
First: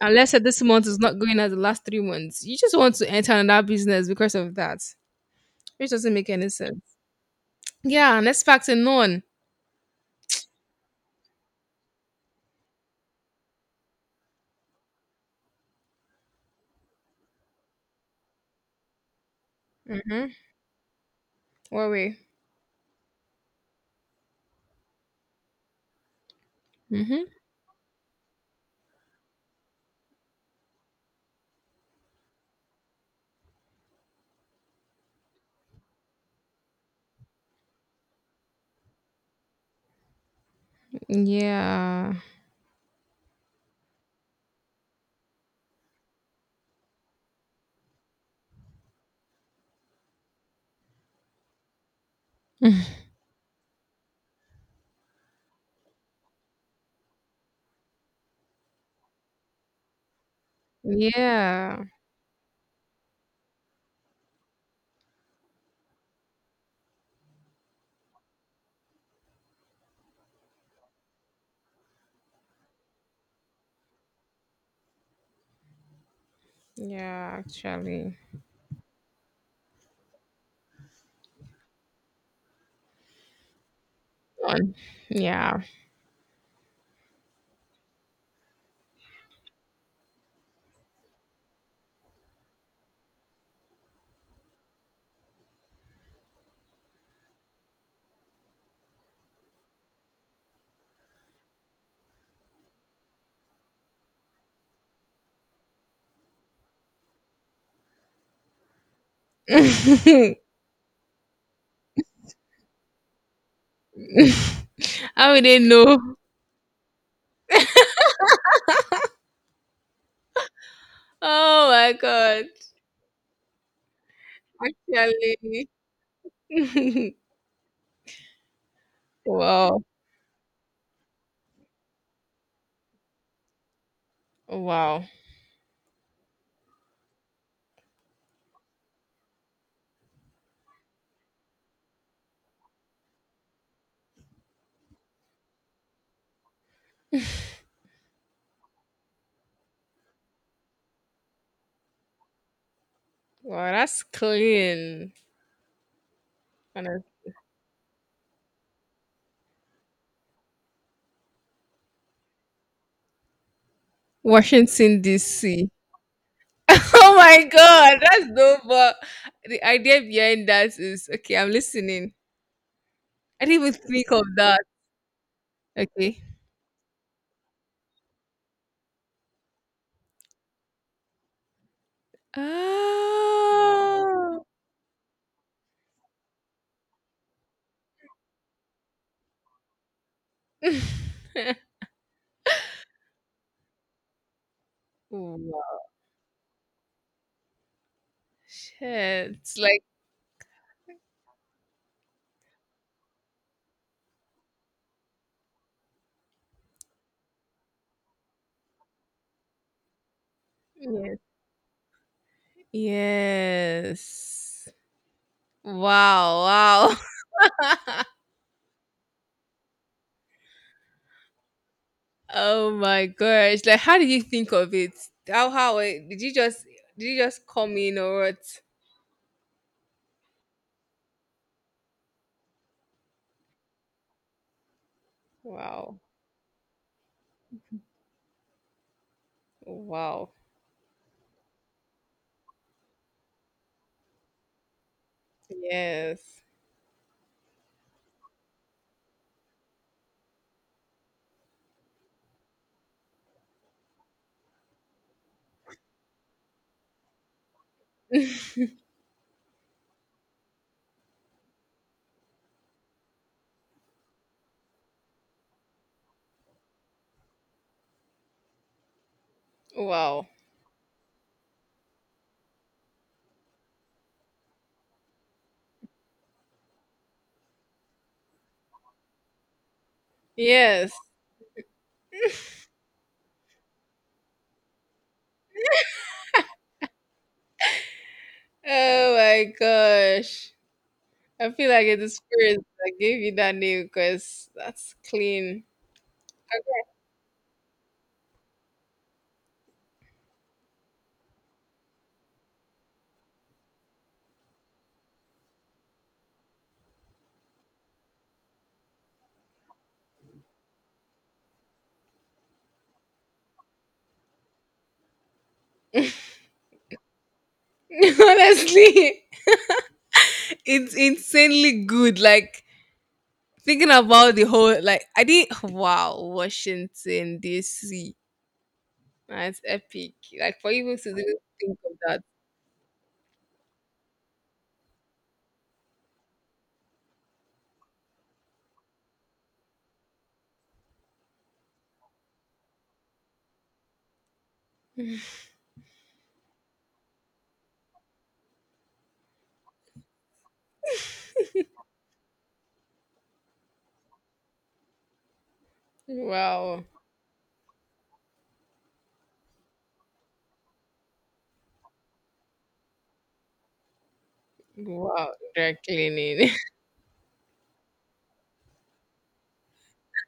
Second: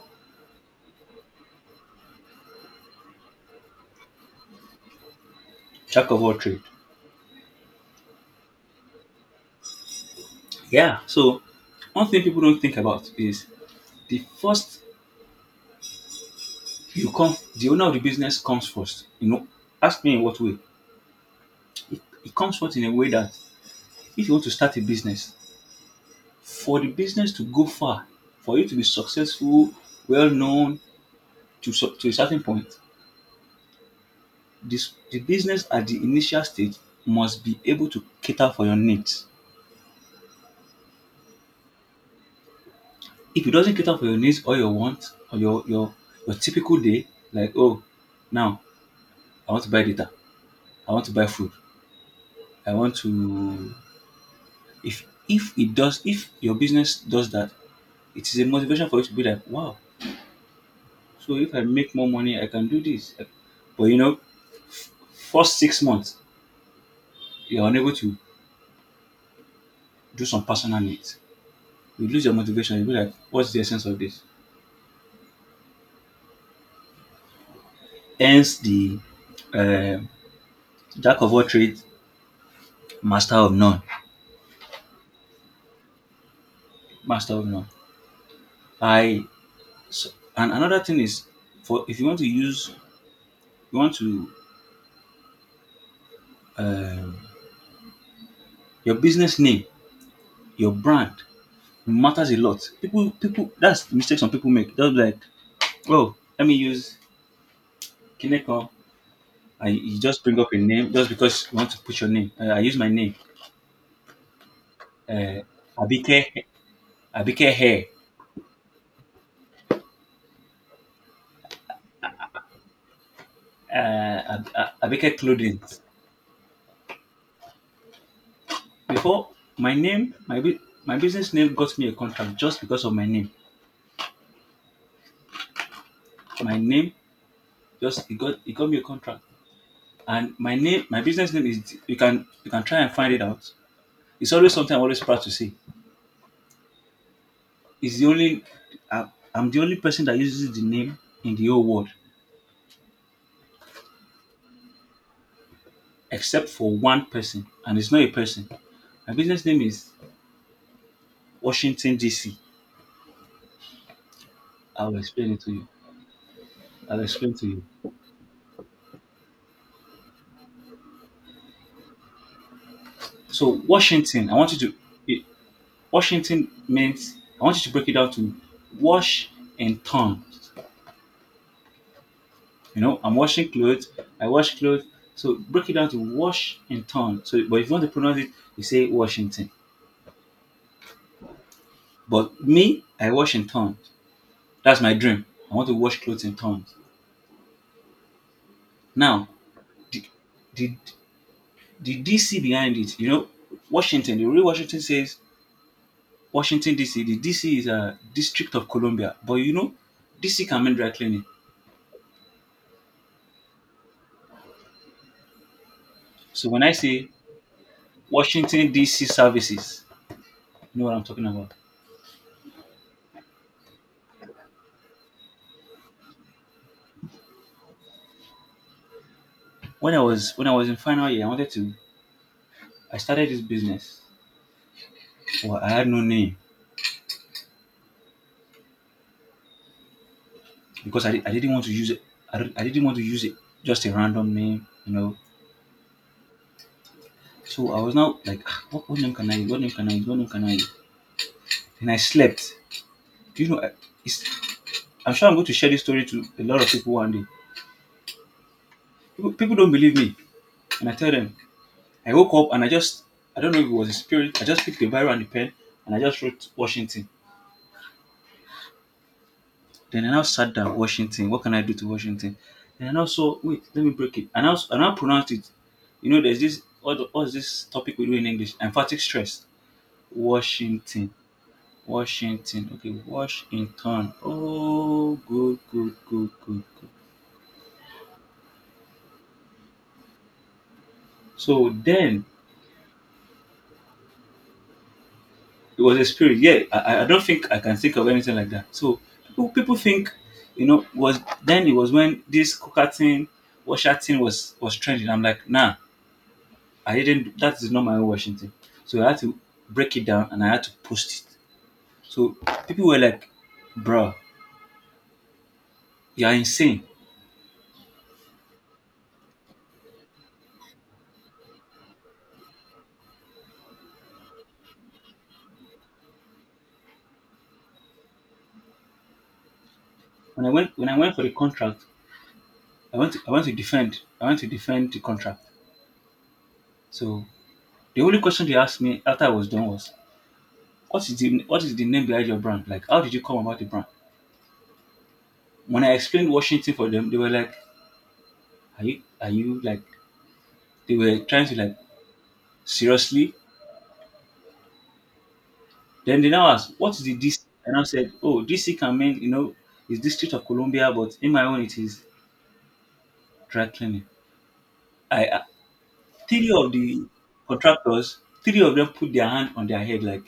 And let's say this month is not going as the last 3 months. You just want to enter another business because of that, which Jack doesn't of make all any trade. sense. Yeah, and that's factor none. Yeah. So one thing people don't think about is the first you come the owner of the business comes first. You know, ask me in Mm-hmm. what way. What way? It comes first in a way that if you want to start a business, for the Mm-hmm. business to go far, for you to be well known to, to a certain point, the business at the initial stage must be able to cater for your needs. Yeah. If it doesn't cater for your needs or your wants or your typical day, like, oh, now I want to buy data, I want to buy food, I want to. If it does, if your business does that, it is a motivation for you to be like, wow, so if I Yeah. make more money, I can do this. But you know, first 6 months, you're unable to do some personal needs. You lose your motivation. You'll be like, what's the essence of this? Yeah, actually. Hence the uh, jack of all trades, master of none. None. Yeah. Master of none. I so, and another thing is for if you want to use you want to um, your business name, your brand matters a lot. People, that's the mistake some people make. They'll be like, oh, let me use Kineko. I you just bring up a name just because you want to put your name. I use my name How uh, we didn't know? Abike, Abike Hair, Oh my god. Abike Clothing. Actually. Before my Wow. name, my business name got me a contract just because of my name. Wow. My name just it got me a contract, and my name, my business name is you can try and find it out. It's always something I'm always proud to say. It's the only i I'm the only person that uses the name in the whole world, Wow, that's clean. except for one Honest-. person, and it's not a person. My business name is Washington DC. I'll Washington explain it to you. DC. I'll Oh explain my to you. god, that's dope. But the idea behind that is, okay, I'm listening. I So didn't even think of Washington, I want you that. to Okay. Washington means I want you to break it down to wash and turn. You know, I'm washing clothes, I Oh. wash clothes. So break it down to wash and turn. So but if you want to pronounce it, you say Washington. But me, I wash and turn. That's my dream. I want to Wow. wash clothes and turn. Now, Shit. It's like. the the, the DC behind it, you know, Washington, the real Washington says Washington DC. The DC is a district of Columbia. But you know, DC can mean dry Yes. cleaning. Yes. Wow, So when I wow. say Washington DC services, you know what I'm talking about. Oh my gosh! Like, how did you think of it? How did you just come in or what? When I was in final year, I wanted to I started this business. Well, I had no Wow! name Wow! because I didn't want to use it. I didn't want to use it, just a random name. Yes! So I was now like, "Ah, what name can I use? What name can I use? What name can I use?" And I slept. Do you know? It's, I'm sure I'm going to share this story to a lot of people one day. People don't believe me, and I tell them. I woke up and I don't know if it was a spirit. I just picked the Bible and the pen, and I just wrote Washington. Then I now Wow! sat down. Washington. What can I do to Washington? And I now saw, wait, let me break it. And I now pronounced it. You know, there's this, what's this topic we do in English? Emphatic stress. Yes! Washington. Washington. Okay, Washington. Oh, good, good, good, good, good. Oh my gosh! I feel So like it's the then spirit that gave you that name, because that's clean. it was a spirit. Yeah, I don't think I can think of anything like that. So people think, was then it was when this Coca thing, Washer thing was trending. I'm like, nah, I didn't. That is not my own Washington. So I had to break it down and I had to post it. So people were like, "Bro, you are insane." Honestly, it's insanely good. Like, thinking about the whole, like, I didn't. Wow, Washington D.C. That's epic. When I Like, for went you when I to went for even the think contract, of that. I went to defend the contract. So the only question they asked me after I was done was, "What is the name behind your brand? Like, how did you come about the brand?" When I explained Washington for them, they were like, "Are you like?" They were trying to, like, seriously. Then they now asked, Wow. what is the DC? And I said, oh, DC can mean, you know, is District of Columbia, but in my own, it is dry cleaning. I, Wow. I- Dry Three cleaning. of the contractors, three of them put their hand on their head like,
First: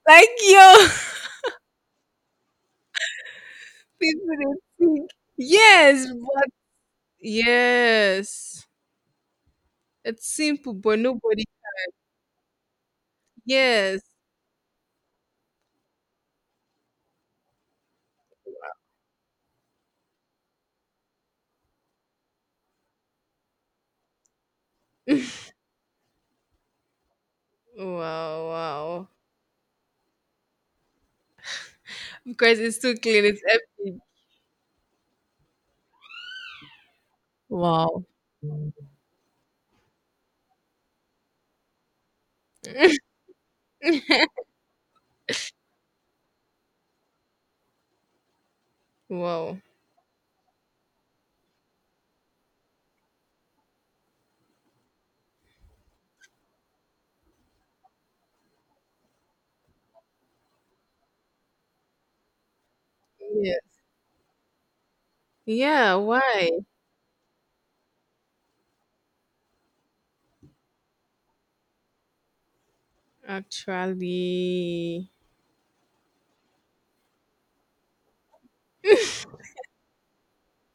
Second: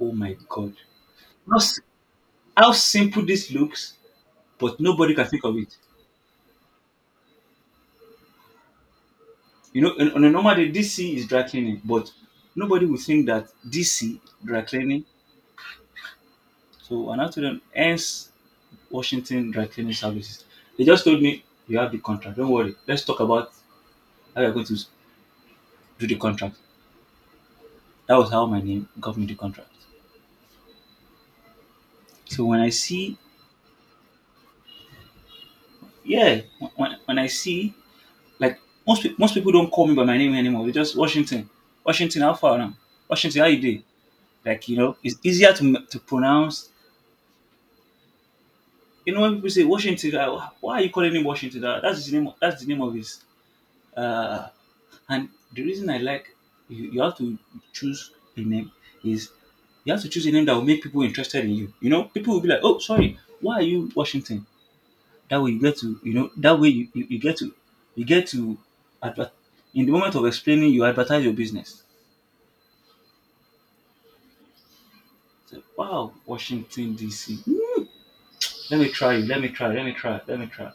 oh my Like, God. yo. How, s- how simple this looks, People, but they think. nobody can think of it. Yes, but yes. You know, on It's a normal day, simple, but DC is dry nobody. cleaning, but nobody would think that Yes. DC, dry cleaning. So, and I told them, hence Washington Dry Cleaning Services. They just told me, you have the contract, don't worry, let's talk about how you're going to do the contract. That was how Wow, my name wow. got me the contract. So Because when I it's too see, clean, it's epic. yeah, when I see, Wow. like most people don't call me by my name anymore. They just Washington, Washington, how far now? Washington, how you do? Like, you know, it's easier to pronounce. You know when people Wow. say Washington, like, why are you calling him Washington? That's his name. That's the name of his, uh, and the reason I like, you have to choose a name, is you have to choose a name that will make people interested in you. You know, people will be like, "Oh, sorry, why are Yes. you Washington?" That way you get Yeah, to, you know, why? that way you get to, you get to, adver- in the moment of explaining, you advertise your business. Actually. So, wow, Washington DC. Hmm, let me try you. Let me try. Let me try. Let me try.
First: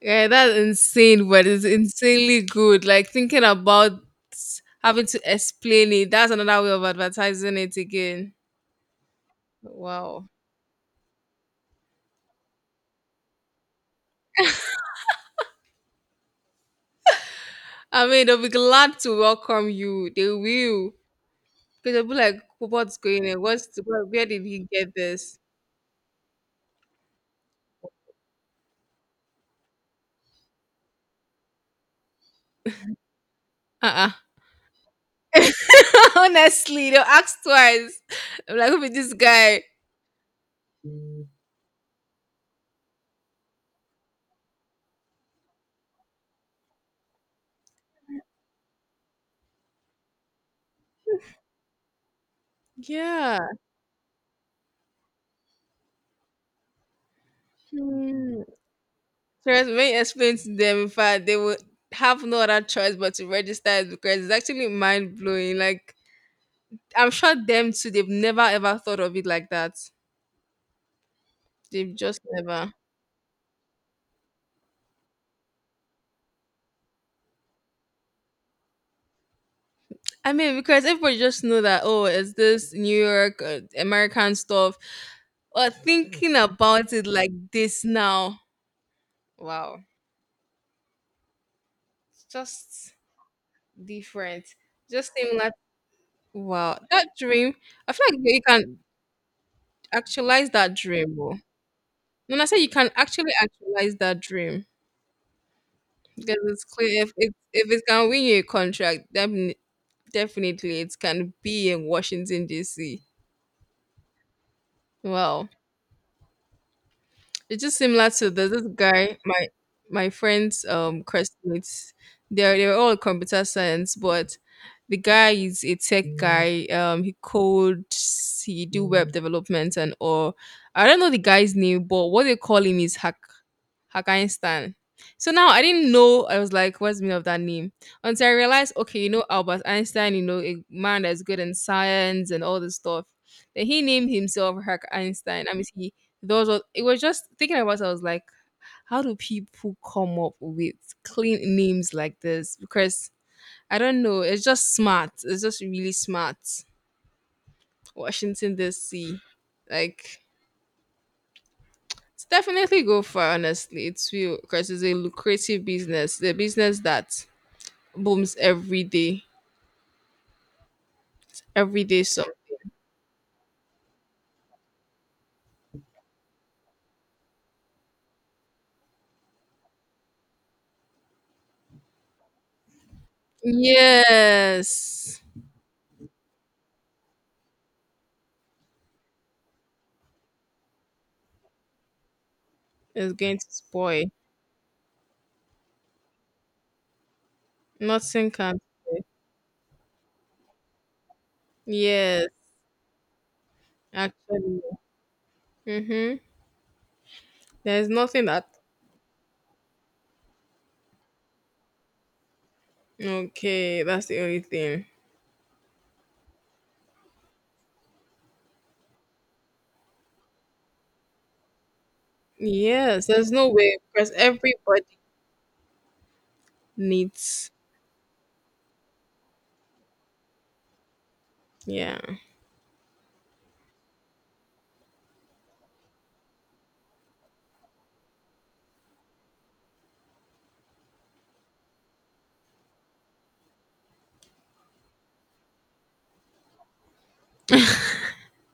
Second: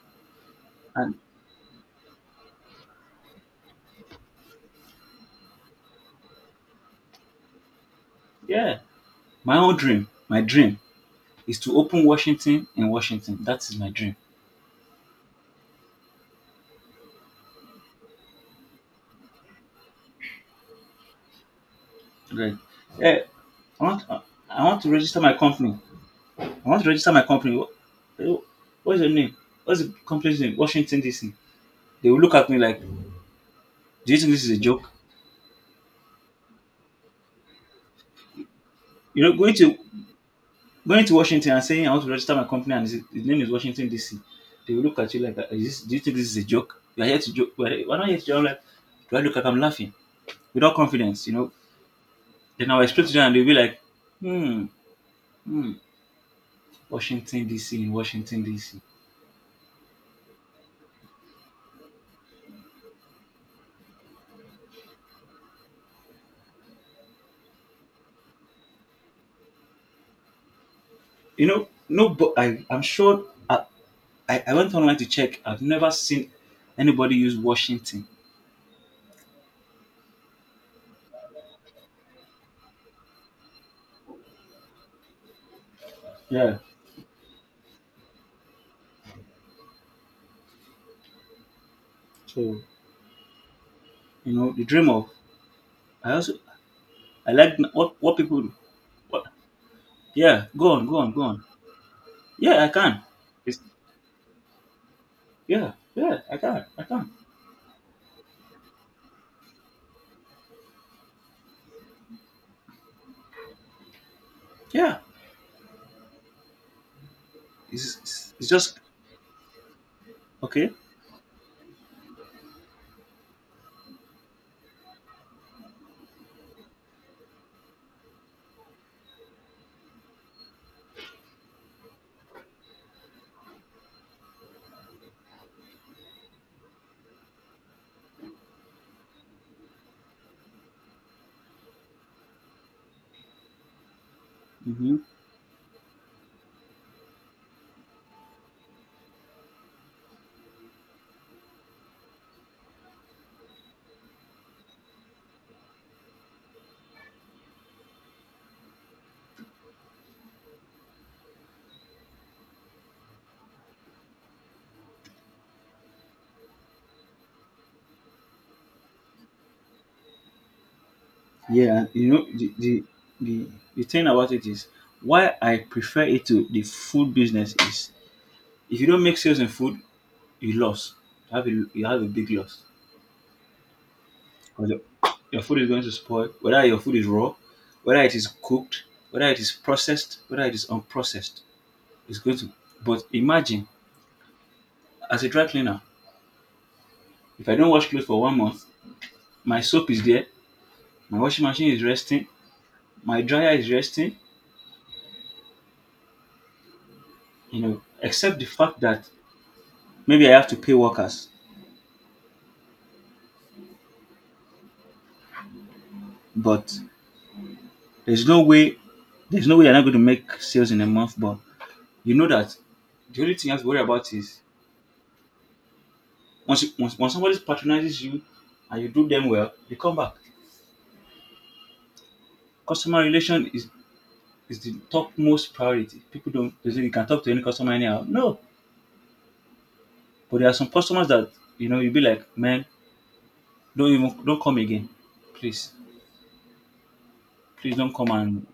Yeah, that's And insane, but it's insanely good. Like, thinking about having to explain it, that's another way of advertising it again. yeah, my own dream, Wow. my dream is to open Washington in Washington. That is my dream. I mean, they'll be glad to welcome you. They will. Because they'll be like, Right. what's Yeah, going on? What's I the, want where did I he want to get register my this? company. I want to register my company. What's your name? What's the company's name? Washington DC. They will look at me like, Uh-uh. do you think this is a joke? Honestly, they'll ask twice. I'm like, "Who's this You know, going guy?" to going to Washington and saying I want to register my company, and his name is Washington DC. They will look at you like, "Is this, do you think this is a joke? You are here to joke. Why are not here to joke?" I'm like, do I look like I'm laughing without confidence? You know. Then I'll explain to them and they'll Yeah. be like, hmm, hmm, Washington DC in Washington Hmm. DC. Trust me, explain to them, in fact, they will have no other choice but to register it, because it's actually mind blowing. Like, I'm sure them too, they've never ever thought of it like that. You know, They've no, just but I never. I'm sure I went online to check. I've never seen anybody use Washington. I mean, because everybody just know that, oh, it's this New York, American stuff. Or thinking Yeah. about it like this now, wow, it's So just you different. know the dream of, Just seem like, I also, wow, that I like dream. I what feel what like you people, can what? Yeah, actualize go that on, go on, dream. go Oh. on. When I say Yeah, I you can can, actually it's, actualize that dream, yeah, yeah, I because it's can I clear, can if it can win you a contract, then definitely, it can be in Washington D.C. Yeah, Wow, it's just it's similar to it's, it's there's this just, guy, my, friends, okay. Classmates. They're all computer science, but the guy is a tech guy. He codes, he do web development and all. I don't know the guy's name, but what they call him is Hacker. Einstein. So now I didn't know. I was like, what's the meaning of that name? Until I realized, okay, you know, Albert Einstein, you know, a man that's good in science and all this stuff. Then he named himself Hack Mm-hmm. Einstein. I mean, he, those was, it was just thinking about it. I was like, how do people come up with clean names like this? Because I don't know. It's just smart. It's just really smart. Washington, D.C. Like, it's definitely go far, honestly. It will, because it's a lucrative business. The business that booms every day. Yeah, Every and day, you so, know the the thing about it is, why I prefer it to the food business is, if you don't make sales in food, you lost. you have a you have a big loss. 'Cause your yes. your food is going to spoil, whether your food is raw, whether it is cooked, whether it is processed, whether it is unprocessed, it's going to. But It's going to imagine, spoil. as a dry cleaner, if I don't wash clothes for Nothing one can. month, my soap is there, my washing machine is resting, Yes, my dryer is resting, actually. Mm-hmm. you know, There's nothing except the that. fact that maybe I have to pay workers. Okay, that's the only thing. But there's no way, there's no way you're not going to make sales in a month. But you know that Yes, the there's only thing no you have to way worry about because is, everybody once somebody needs, patronizes you and you do them well, they come back. yeah. Customer relation is the topmost priority. People don't, they say you can talk to any customer anyhow. No, but there are some customers that, you know, you'll be like, man, don't come again, please, please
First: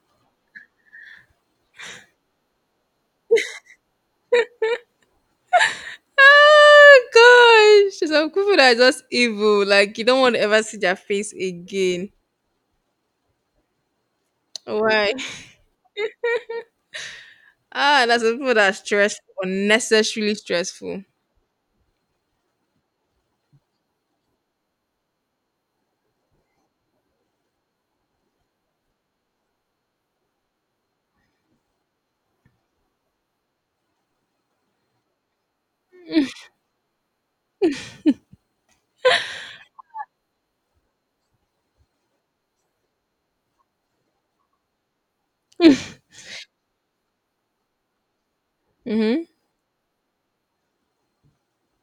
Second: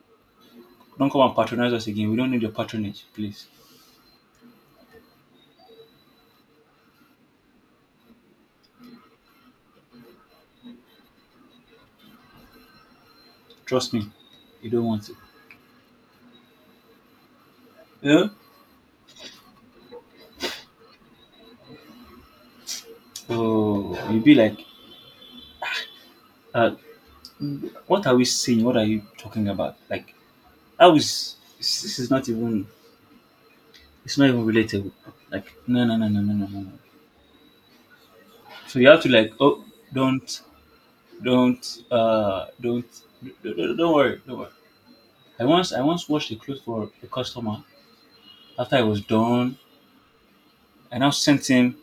don't come and patronize us again. We don't need your patronage, please. Oh gosh, some people that are just evil. Like you don't want to ever see their face again. Trust me, you don't want Why? to. Ah, You that's know? the people that are stressed, unnecessarily stressful. Oh, you'll be like, uh, what are we saying? What are you talking about? Like, I was this is not even it's not even relatable. Like, no, no, no, no, no, no, no, no. So you have to, like, oh, don't Don't uh don't don't worry, don't worry. I once washed a clothes for a customer. After I was Mm-hmm. done, I now sent him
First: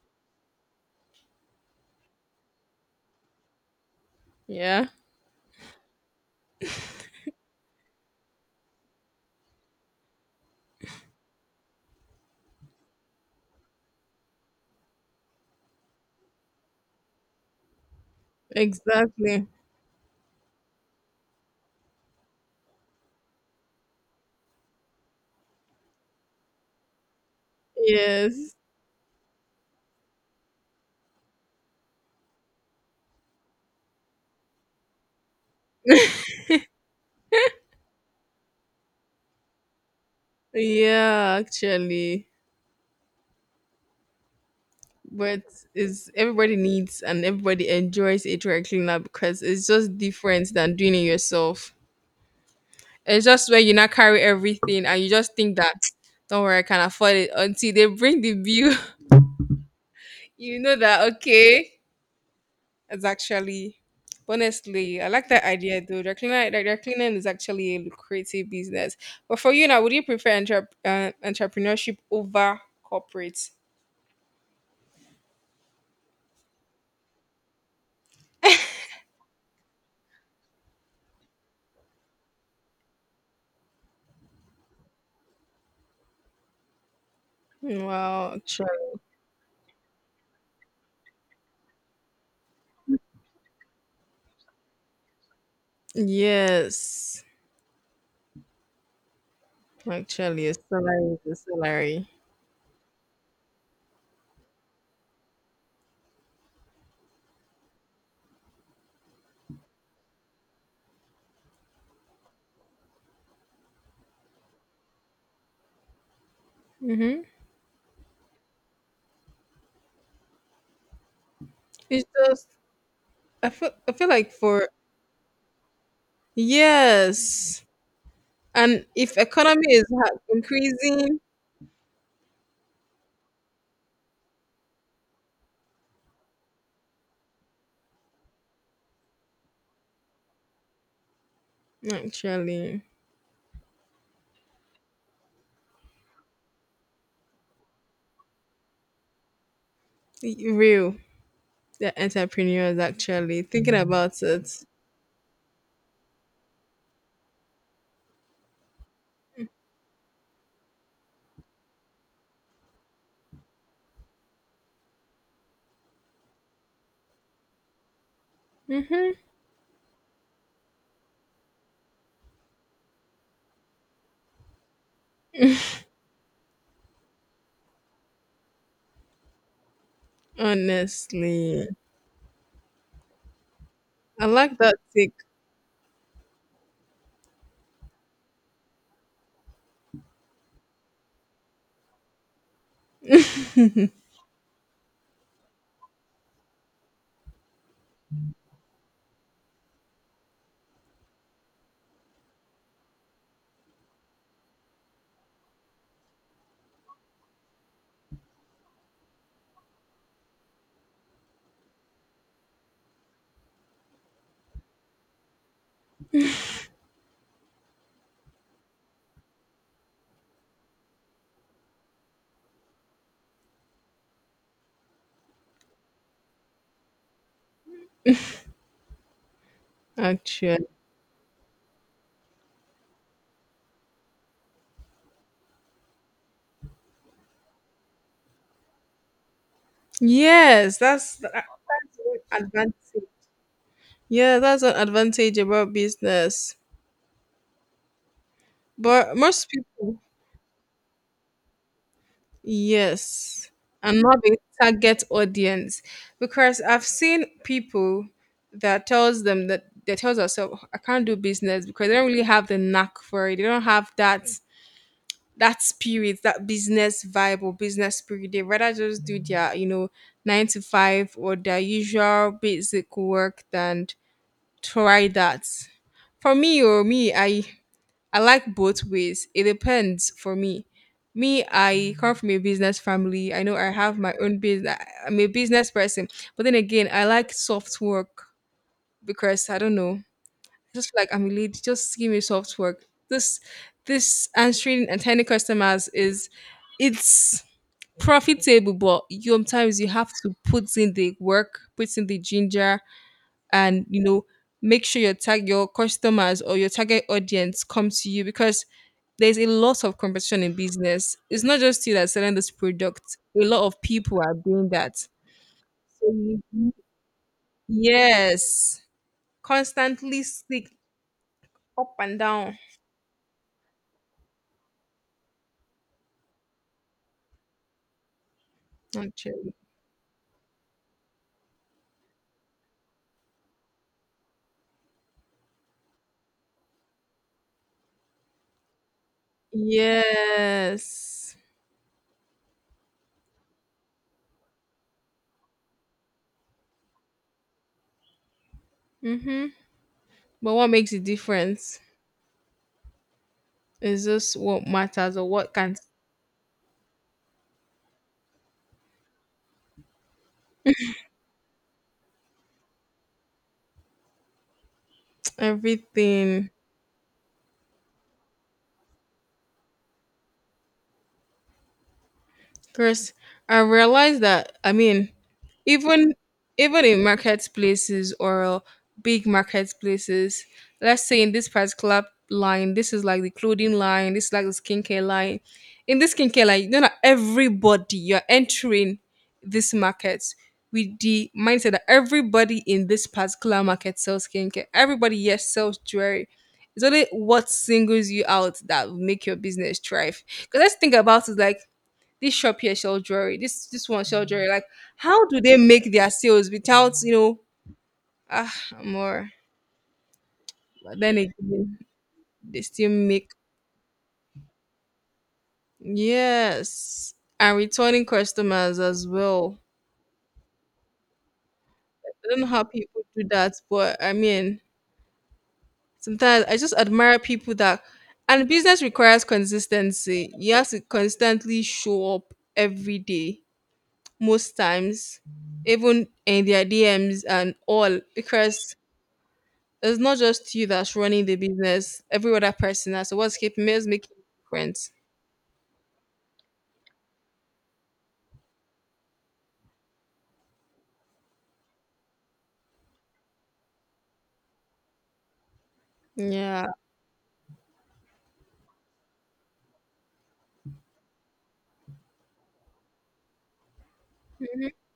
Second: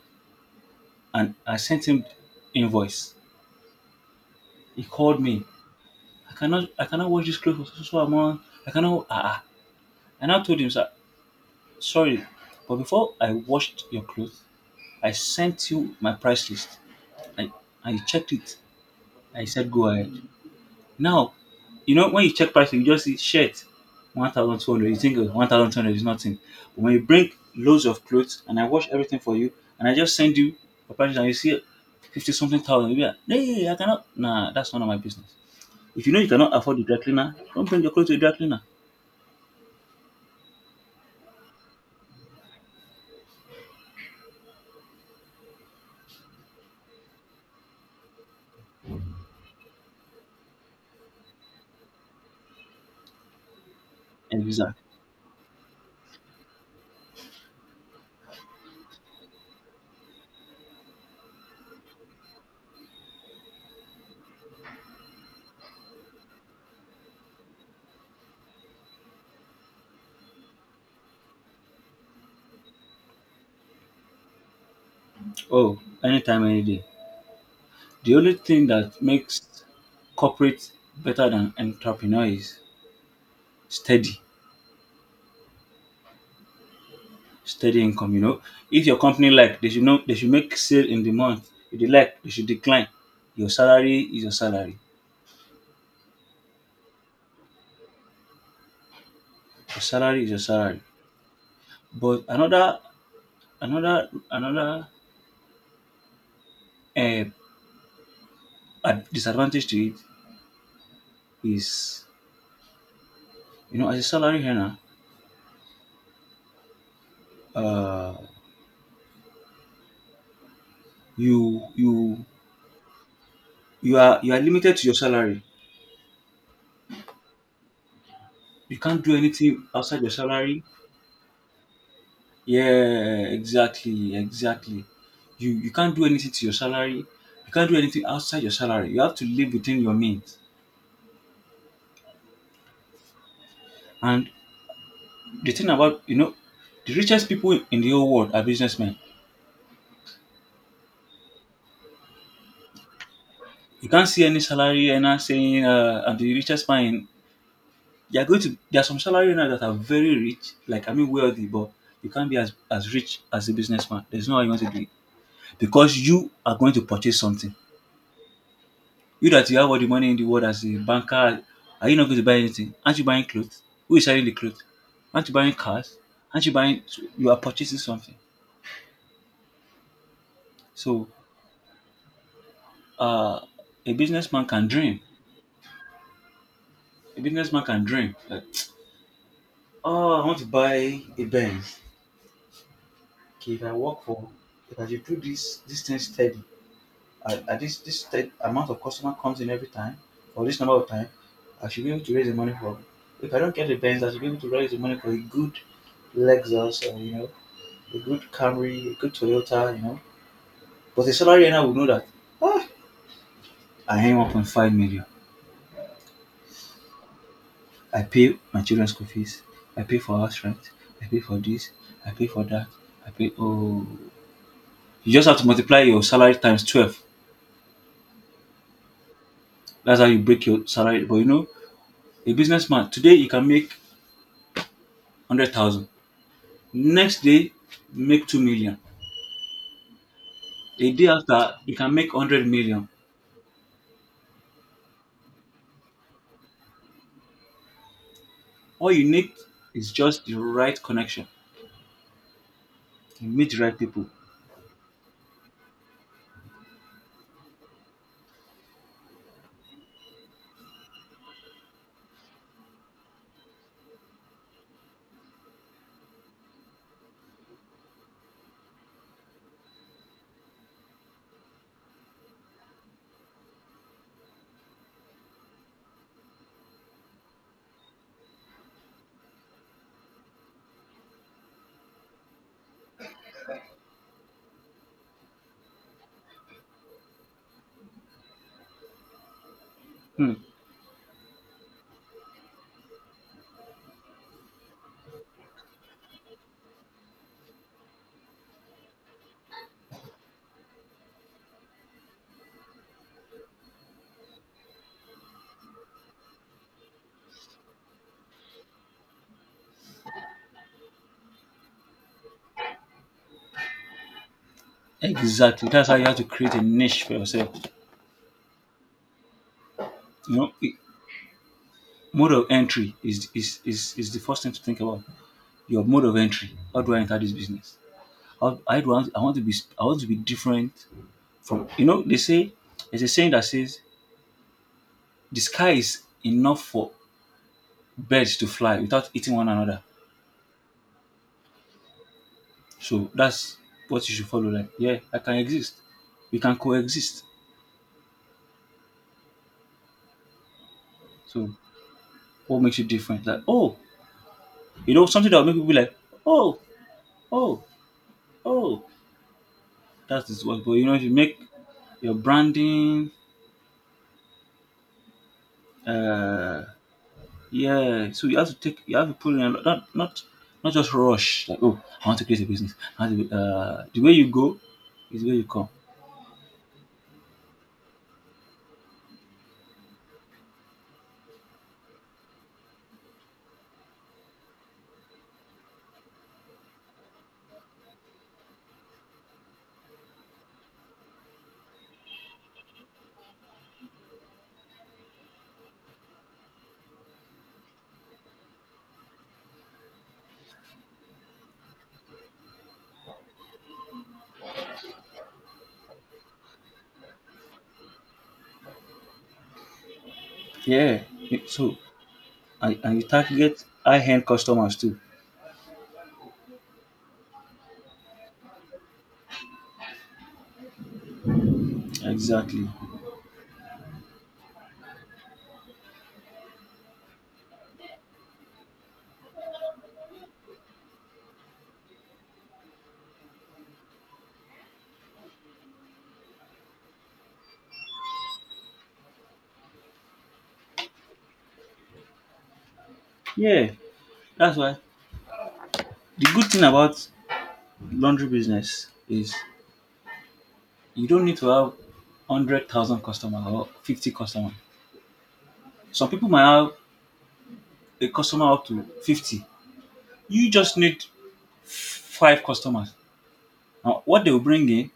I sent him invoice. He Yeah, called me. I cannot wash this clothes for so so so amount. I cannot ah. I now told him, sir, sorry, but before I washed your clothes, I sent you my price list. I I checked it. I exactly. said, go ahead. Now, you know, when you check pricing, you just see shirt 1200, you think 1200 is nothing. But when you bring loads of clothes Yes. and I wash everything for you, and I just send you your prices and you see 50 something thousand, you be like, hey, I cannot. Nah, that's none of my business. If you know you cannot afford the dry cleaner, don't bring your clothes to the dry cleaner. Yeah, actually. But it's everybody needs and everybody enjoys a dry cleaner because it's just different than doing it yourself. It's just where you not carry Exact. everything and you just think that don't worry, I can afford it until they bring the bill. You know that, okay. It's actually, honestly, I like that idea though. Dry cleaner, dry the cleaning is actually a lucrative business. But for you now, would you prefer entrepreneurship over corporate? Oh, anytime, any day. The only thing that makes corporate better than entrepreneur is steady Steady income, you Well, know. If your actually, company, like, they should know they should make sale in the month. If they like, they should decline. Your salary is your salary. yes. Your salary is your Actually, a salary. salary is a salary. But another uh, disadvantage to it is, as a salary earner, Mm-hmm. uh, you It's you just, I feel I you feel are like you are for, limited to your salary. yes, You and can't do if anything economy is outside your salary. increasing, Yeah, exactly, exactly. You can't do anything to your salary. You can't do anything outside your salary. You have to live within your means. actually, And the thing about, the richest people in the whole world are businessmen. Real the entrepreneurs, actually thinking You can't about see any it. salary earner saying, "I'm the richest man." They are going to. There are some salary earners that are very rich, like I mean wealthy, but you can't be as rich as a businessman. There's no how you want to do it, because you are going to purchase something. You that you have all the money in the world as a banker, are you not going to buy anything? Aren't you buying clothes? Who is selling the clothes? Aren't you buying cars? Aren't you buying? You are purchasing something. So, Honestly, uh, a I businessman like can that dream. take, A businessman can dream. Like, oh, I want to buy a Benz. Okay, if I should do this thing steady, at this amount of customer comes in every time, or this number of time, I should be able to raise the money for. If I don't get a Benz, I should be able to raise the money for a good Lexus or a good Camry, a good Toyota, you know. But a salary earner will know that ah, I earn 1.5 million. I pay my children's school fees. I pay for house rent. I pay for this. I pay for that. I pay. Oh, you just have to multiply your salary times 12. That's how you break your actually. salary. But a businessman today you can make 100,000. Next day, make 2 million. Yes, A day that's after, you can make an 100 advantage. million. Yeah, that's an advantage about business. All you But need most is people, just the right connection. You meet yes, the right and people. not the target audience, because I've seen people that tells them that tells us, "Oh, I can't do business because they don't really have the knack for it. They don't have that spirit, that business vibe or business spirit. They rather just do their, you know, nine to five or their usual basic work than try that. For me or me, I like both ways. It depends for me. Me, I come from a business family. I know I have my own business. I'm a business person. But then again, I like soft work because I don't know, Hmm. just feel like I'm a lady. Just give me soft work. This answering and tiny customers is, it's profitable, but sometimes you have to put in the work, put in the ginger, and you know, make sure your tag your customers or your target audience come to you, because there's a lot of competition in business. It's not just you that's selling this product. A lot of people are doing that. So Exactly. That's how you have to you- create a niche for yourself. yes, constantly You know, stick i- up and Mode of down. entry is the first thing to think about. Your mode of entry. How do I enter this business? How I do want I Okay. want to be I want to be different from they say there's a saying that says the sky is enough for birds to fly without eating one another. Yes. So that's what you should follow. Like, yeah, I can exist. We can coexist. Mhm. But what makes a So difference what makes you different? Like, oh, is just what you know, matters or something that will what make people be can like, oh, oh, oh. That's the worst. But you know, if you make your branding, everything. uh, yeah. So you have to take, you have to put in a lot, not just rush. Like, oh, I want to create a business. I Chris, want to, I the way realized you that, go I mean, is where you come. even even in marketplaces or big marketplaces, let's say in this particular line, this is like the clothing line, this is like the skincare line. In this skincare line, you know that everybody you're entering this market with the mindset that everybody in this particular market sells skincare. Everybody yes sells jewelry. It's only what singles you out that will make your business thrive. Because let's think about it like this shop here sell jewelry. This one sell jewelry. Like, how do they make their sales without, you know? Ah, more. But Yeah, then yeah. So again, they and, still and you make, target high end customers too. yes, and returning customers as well. I don't know how Exactly. people do that, but I mean, sometimes I just admire people that. And business requires consistency. You have to constantly show up every day, most times, even in their DMs and all, because it's not just you that's running the business. Every other person has. So what's keeping Yeah. me is making a That's why difference. the good thing about laundry business is you don't need to have 100,000 customers or 50 customers. Some people might Yeah. have a customer up to 50. You just need five customers. Now, what they will bring in,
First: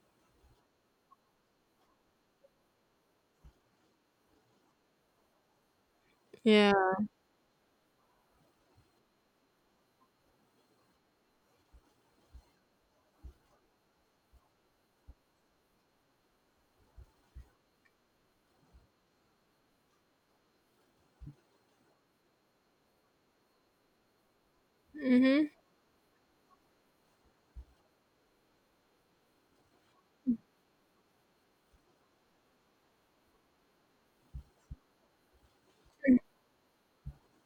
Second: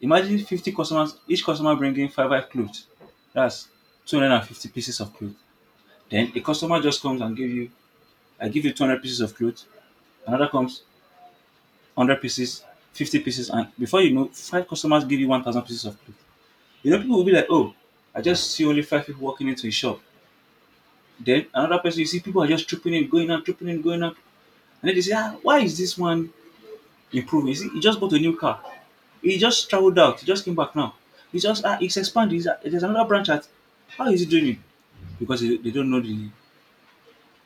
imagine 50 customers, each customer bringing five clothes. That's 250 pieces of clothes. Then a Yeah. customer just comes and give you, I give you 200 pieces of clothes. Another comes 100 pieces, 50 pieces. And before you know, five customers give you 1,000 pieces of clothes. You know, people will be like, oh, I just see only five people walking into a shop. Then another person, you see people are just trooping in, going out, trooping in, going out. And then they say, ah, Mm-hmm. why is this one improve. You see, he just bought a new car. He just traveled out. He just came back now. He just he's expanded. There's another branch at. How is he doing it? Because they don't know the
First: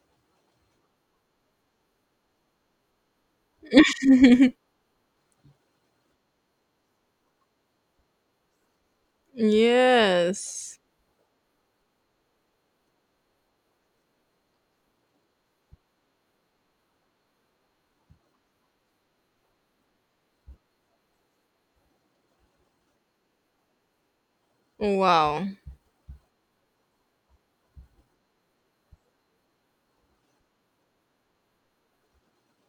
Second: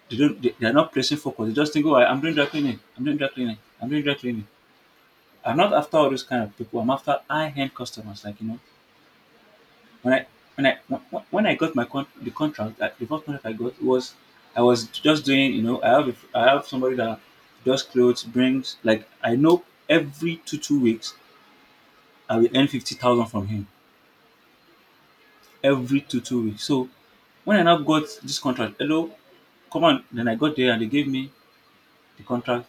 they don't they are not placing focus. They just think, oh, I'm doing dry cleaning. I'm doing dry cleaning. I'm doing dry cleaning. I'm not after all those kind of people. I'm after high end customers. Like, you know, when I when I Yes. when I got the contract, the first contract I got was I was just doing, you know, I have somebody that does clothes brings, like, I know every two weeks I will earn 50,000 from him Wow. every two weeks. So when I now got this contract, hello, come on. Then I got there and they gave me the contract.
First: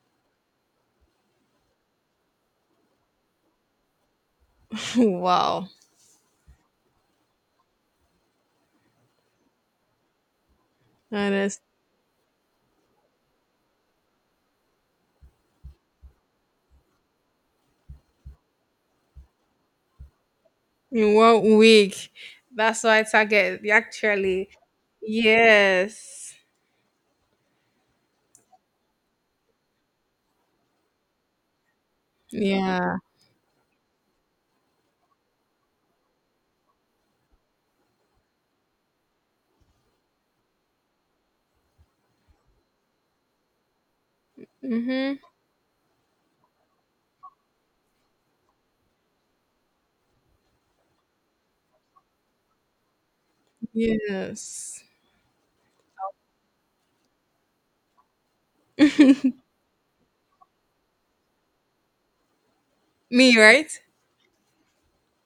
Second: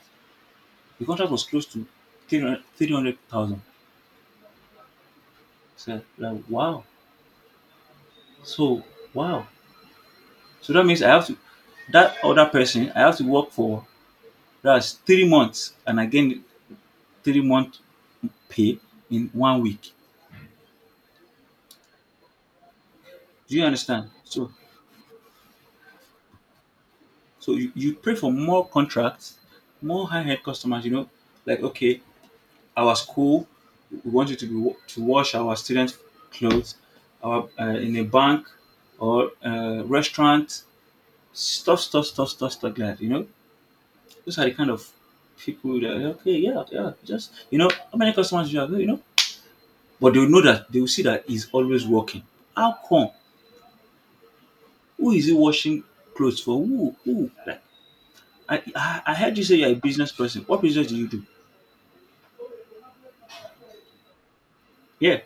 The contract was close to 300,000. Wow. So, like, wow. So, wow. So that means I have That to, is that other person, I have to work for that's 3 months and I gain 3 month pay in one week. in one week. That's why Do target, you understand? actually. So, Yes. so you pray for more contracts, more high end customers, you know, like, okay, our Yeah. school, we want you to be to wash our students' clothes, our in a bank or restaurant, stuff like that. You know, those are the kind of Mm-hmm. people that, okay, yeah, yeah, just, you know, how many customers you have, you know, but they will see that he's always working. How come? Yes. Who is he washing clothes for? Who? Who? Like, I heard you say you're a business person. What business do you do? Me, right? Yeah.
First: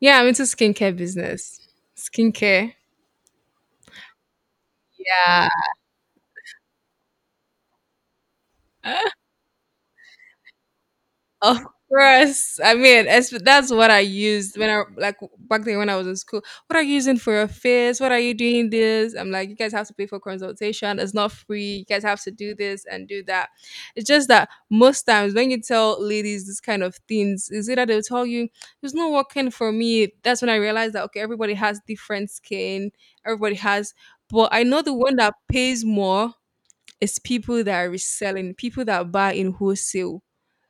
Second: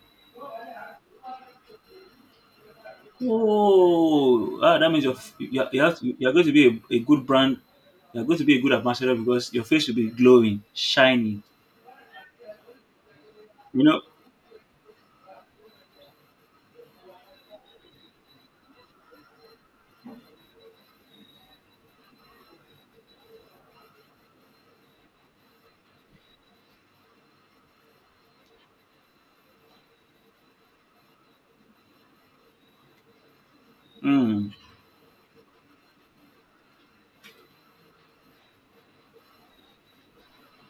Yeah, I'm into skincare business. Skincare. Oh, ah, that means you're, you Yeah. you have to, you're going to be a good brand. You're going to be a good ambassador because your face will be glowing, shining. Of course. I mean, as that's You what know. I used when I like back then when I was in school. What are you using for your face? What are you doing this? I'm like, you guys have to pay for consultation. It's not free. You guys have to do this and do that. It's just that most times when you tell ladies this kind of things, is either they'll tell you it's not working for me. That's when I realized that okay, everybody has different skin. Everybody has, but Mm, I know the one that pays more is people that are reselling, people that buy in wholesale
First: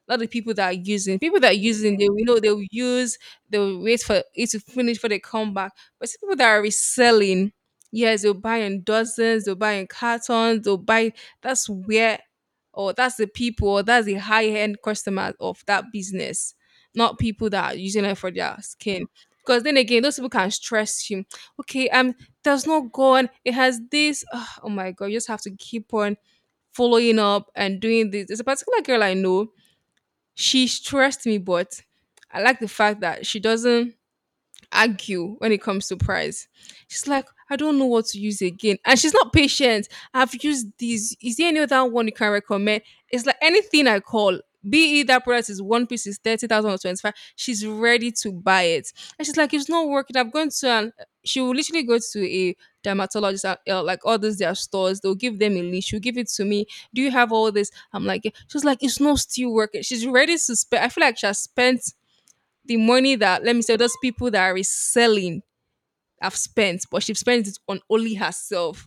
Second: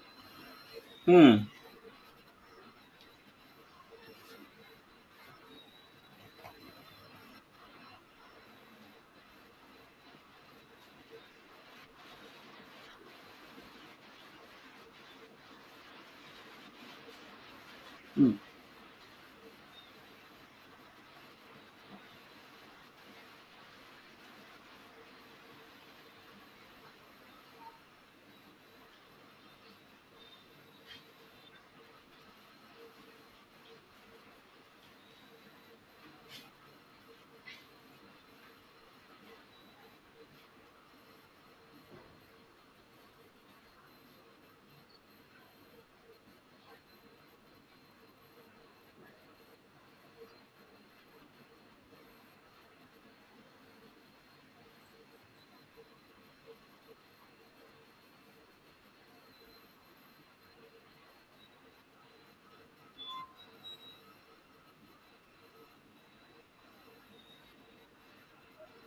not the people that are using. People mm, that are using, they will know they will use, they will wait for it to finish for they come back. But see people that are reselling, yes, they'll buy in dozens, they'll buy in cartons, they'll buy, that's where or that's the people or that's the high end customer of that business, not people that are using it for mm, their skin. Because then again, those people can stress you. Okay, there's no gone. It has this. Ugh, oh my god, you just have to keep on following up and doing this. There's a particular girl I know, she trusts me, but I like the fact that she doesn't argue when it comes to price. She's like, I don't know what to use again. And she's not patient. I've used these. Is there any other one you can recommend? It's like anything I call, be it that product is one piece is 30,000 or 25, she's ready to buy it. And she's like, it's not working. I'm going to, an, she will literally go to a dermatologist, like all those their stores. They'll give them a list. She'll give it to me. Do you have all this? I'm like, yeah. She's like, it's not still working. She's ready to spend. I feel like she has spent the money that, let me say, those people that are reselling have spent, but she spends it on only herself.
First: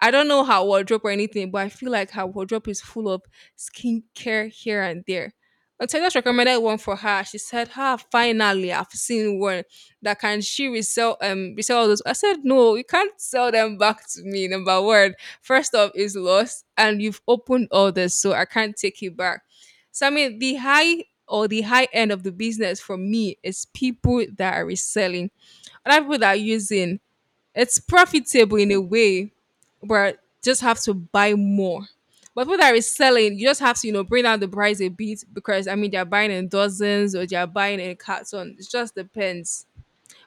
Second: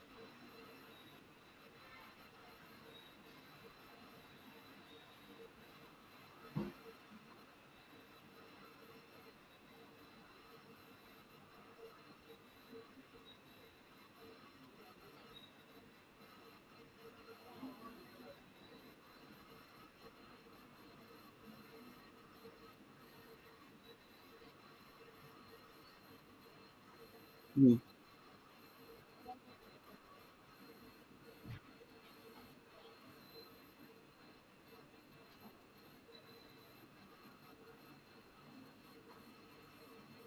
I don't know her wardrobe or anything, but I feel like her wardrobe is full of skincare here and there. Until I just recommended one for her. She said, "Ha, finally, I've seen one that can she resell resell all those." I said, "No, you can't sell them back to me." Number one, first off, is lost, and you've opened others, so I can't take it back. So I mean, the high or the high end of the business for me is people that are reselling, other people that are using. mm. It's profitable in a way but just have to buy more. But people that are selling, you just have to, you know, bring down the price a bit because I mean they're buying in dozens or they're buying in carton. It just depends.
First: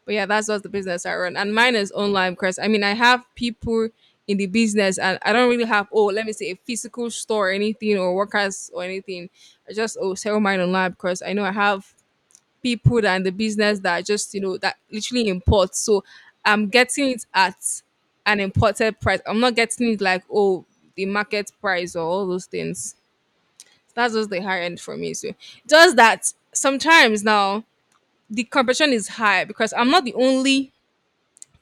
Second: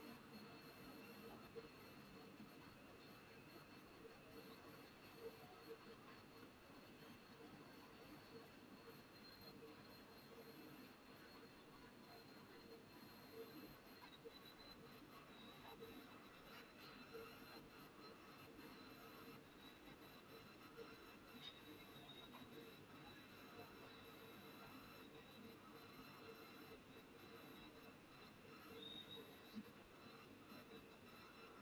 But yeah, that's just the business I run. And mine is online because I mean I have people in the business and I don't really have, let me say, a physical store or anything or workers or anything. I just sell mine online because I know I have people and the business that just, you know, that literally import, so I'm getting it at an imported price. I'm not getting it like, the market price or all those things. That's just the high end for me. So just that sometimes now the competition is high because I'm not the only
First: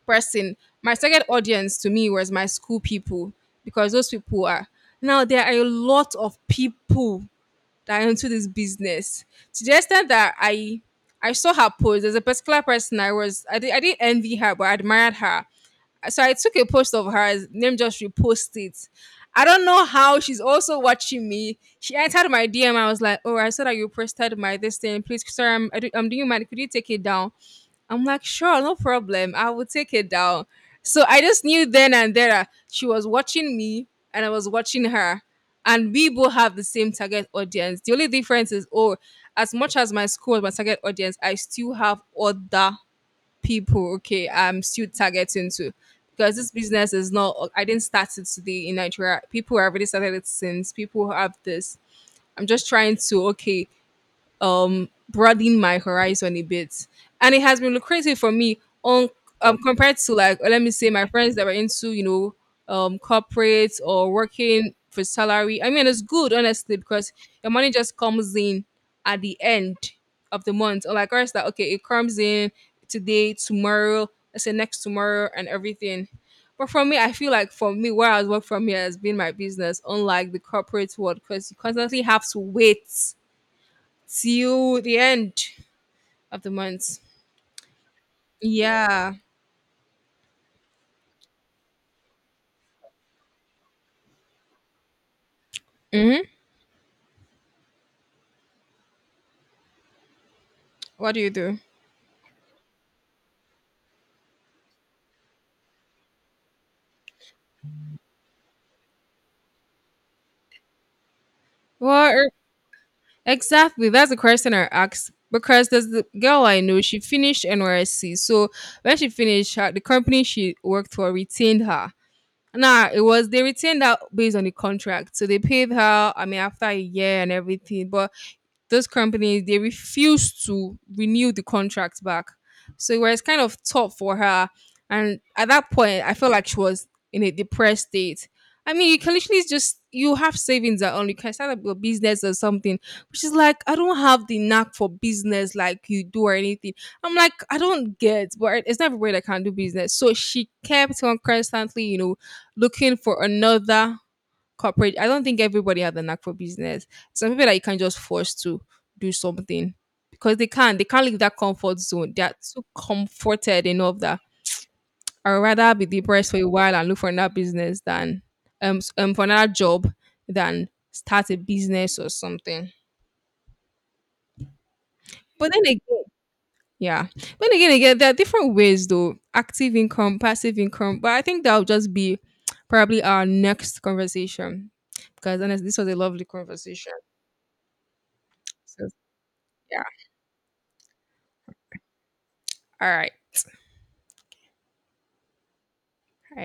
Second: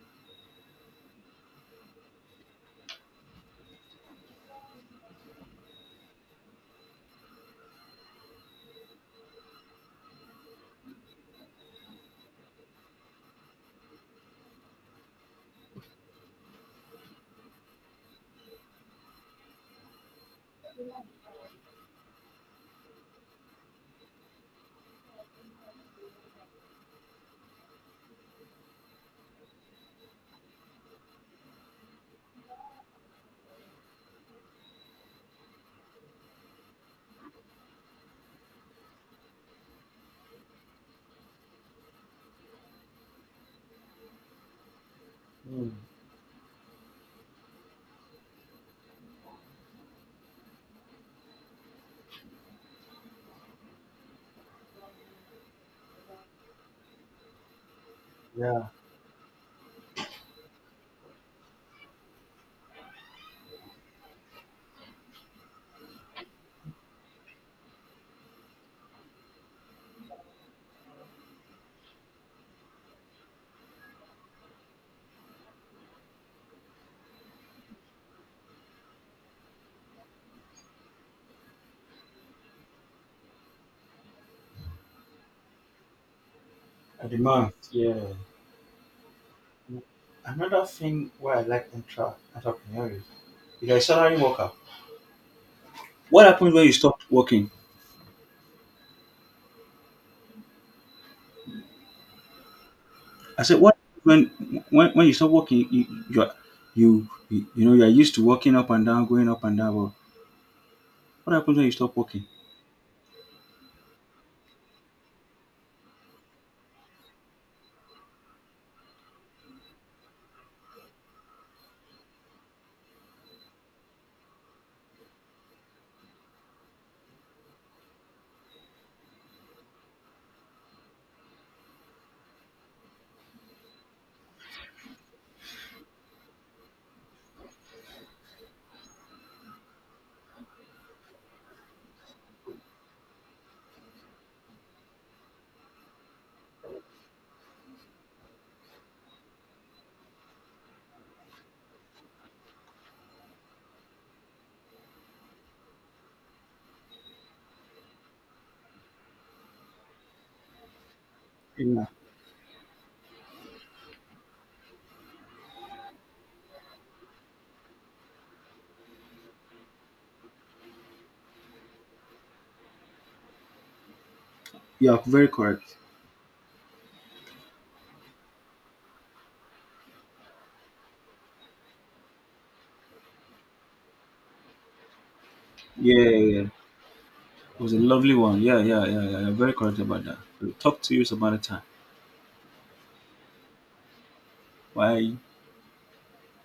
person. My second audience to me was my school people because those people are, now there are a lot of people that I'm into this business. To the extent that I saw her post. There's a particular person I didn't envy her, but I admired her. So I took a post of hers, name just reposted it. I don't know how she's also watching me. She entered my DM. I was like, "Oh, I saw that you posted my this thing. Please, sorry, I'm, I do, I'm doing my. Could you take it down?" I'm like, sure, no problem. I will take it down. So I just knew then and there that she was watching me and I was watching her. And we both have the same target audience. The only difference is, oh, as much as my school was my target audience, I still have other people, okay, I'm still targeting to. Because this business is not, I didn't start it today in Nigeria. People have already started it since. People have this. I'm just trying to, okay, broaden my horizon a bit, and it has been lucrative for me on, compared to like, let me say, my friends that were into, you know, corporates or working for salary. I mean, it's good honestly because your money just comes in at the end of the month or like ours that, okay, it comes in today, tomorrow, let's say next tomorrow and everything. But for me, I feel like for me, where I was work from here has been my business, unlike the corporate world, because you constantly have to wait. See you the end of the month. A demand, yeah. Yeah. Another thing why I like intra entrepreneur is you're a salary worker. Hmm. What happens when you stop working? What do you do? I said, what when when you stop working, you know you are used to walking up and down, going up and down. But what happens when you stop Well, working? Exactly. That's the question I asked because there's the girl I know. She finished NYC, so when she finished, her, the company she worked for retained her. Nah, it was they retained her based on the contract, so they paid her. I mean, after a year and everything, but those companies they refused to renew the contract back. So it was kind of tough for her. And at that point, I felt like she was in a depressed state. I mean, you can literally just you have savings at all. You can start up your business or something. Which is like, I don't have the knack for business like you do or anything. I'm like, I don't get, but it's not everybody that can do business. So she kept on constantly, you know, looking for another corporate. I don't think everybody has the knack for business. Some people that you can't just force to do something because they can't leave that comfort Yeah. zone. They're too comforted enough that I'd rather be depressed for a while and look for another business than for another job, than start a business or something. You are very But then correct. again, yeah. But then again, there are different ways though, active income, passive income, but I think that'll just be probably our next conversation because honestly this was a Yeah, lovely yeah, yeah. conversation. It was a lovely one. Yeah, yeah, So yeah, yeah. You're very correct yeah, about that. We'll talk to you some other time. all right. Bye.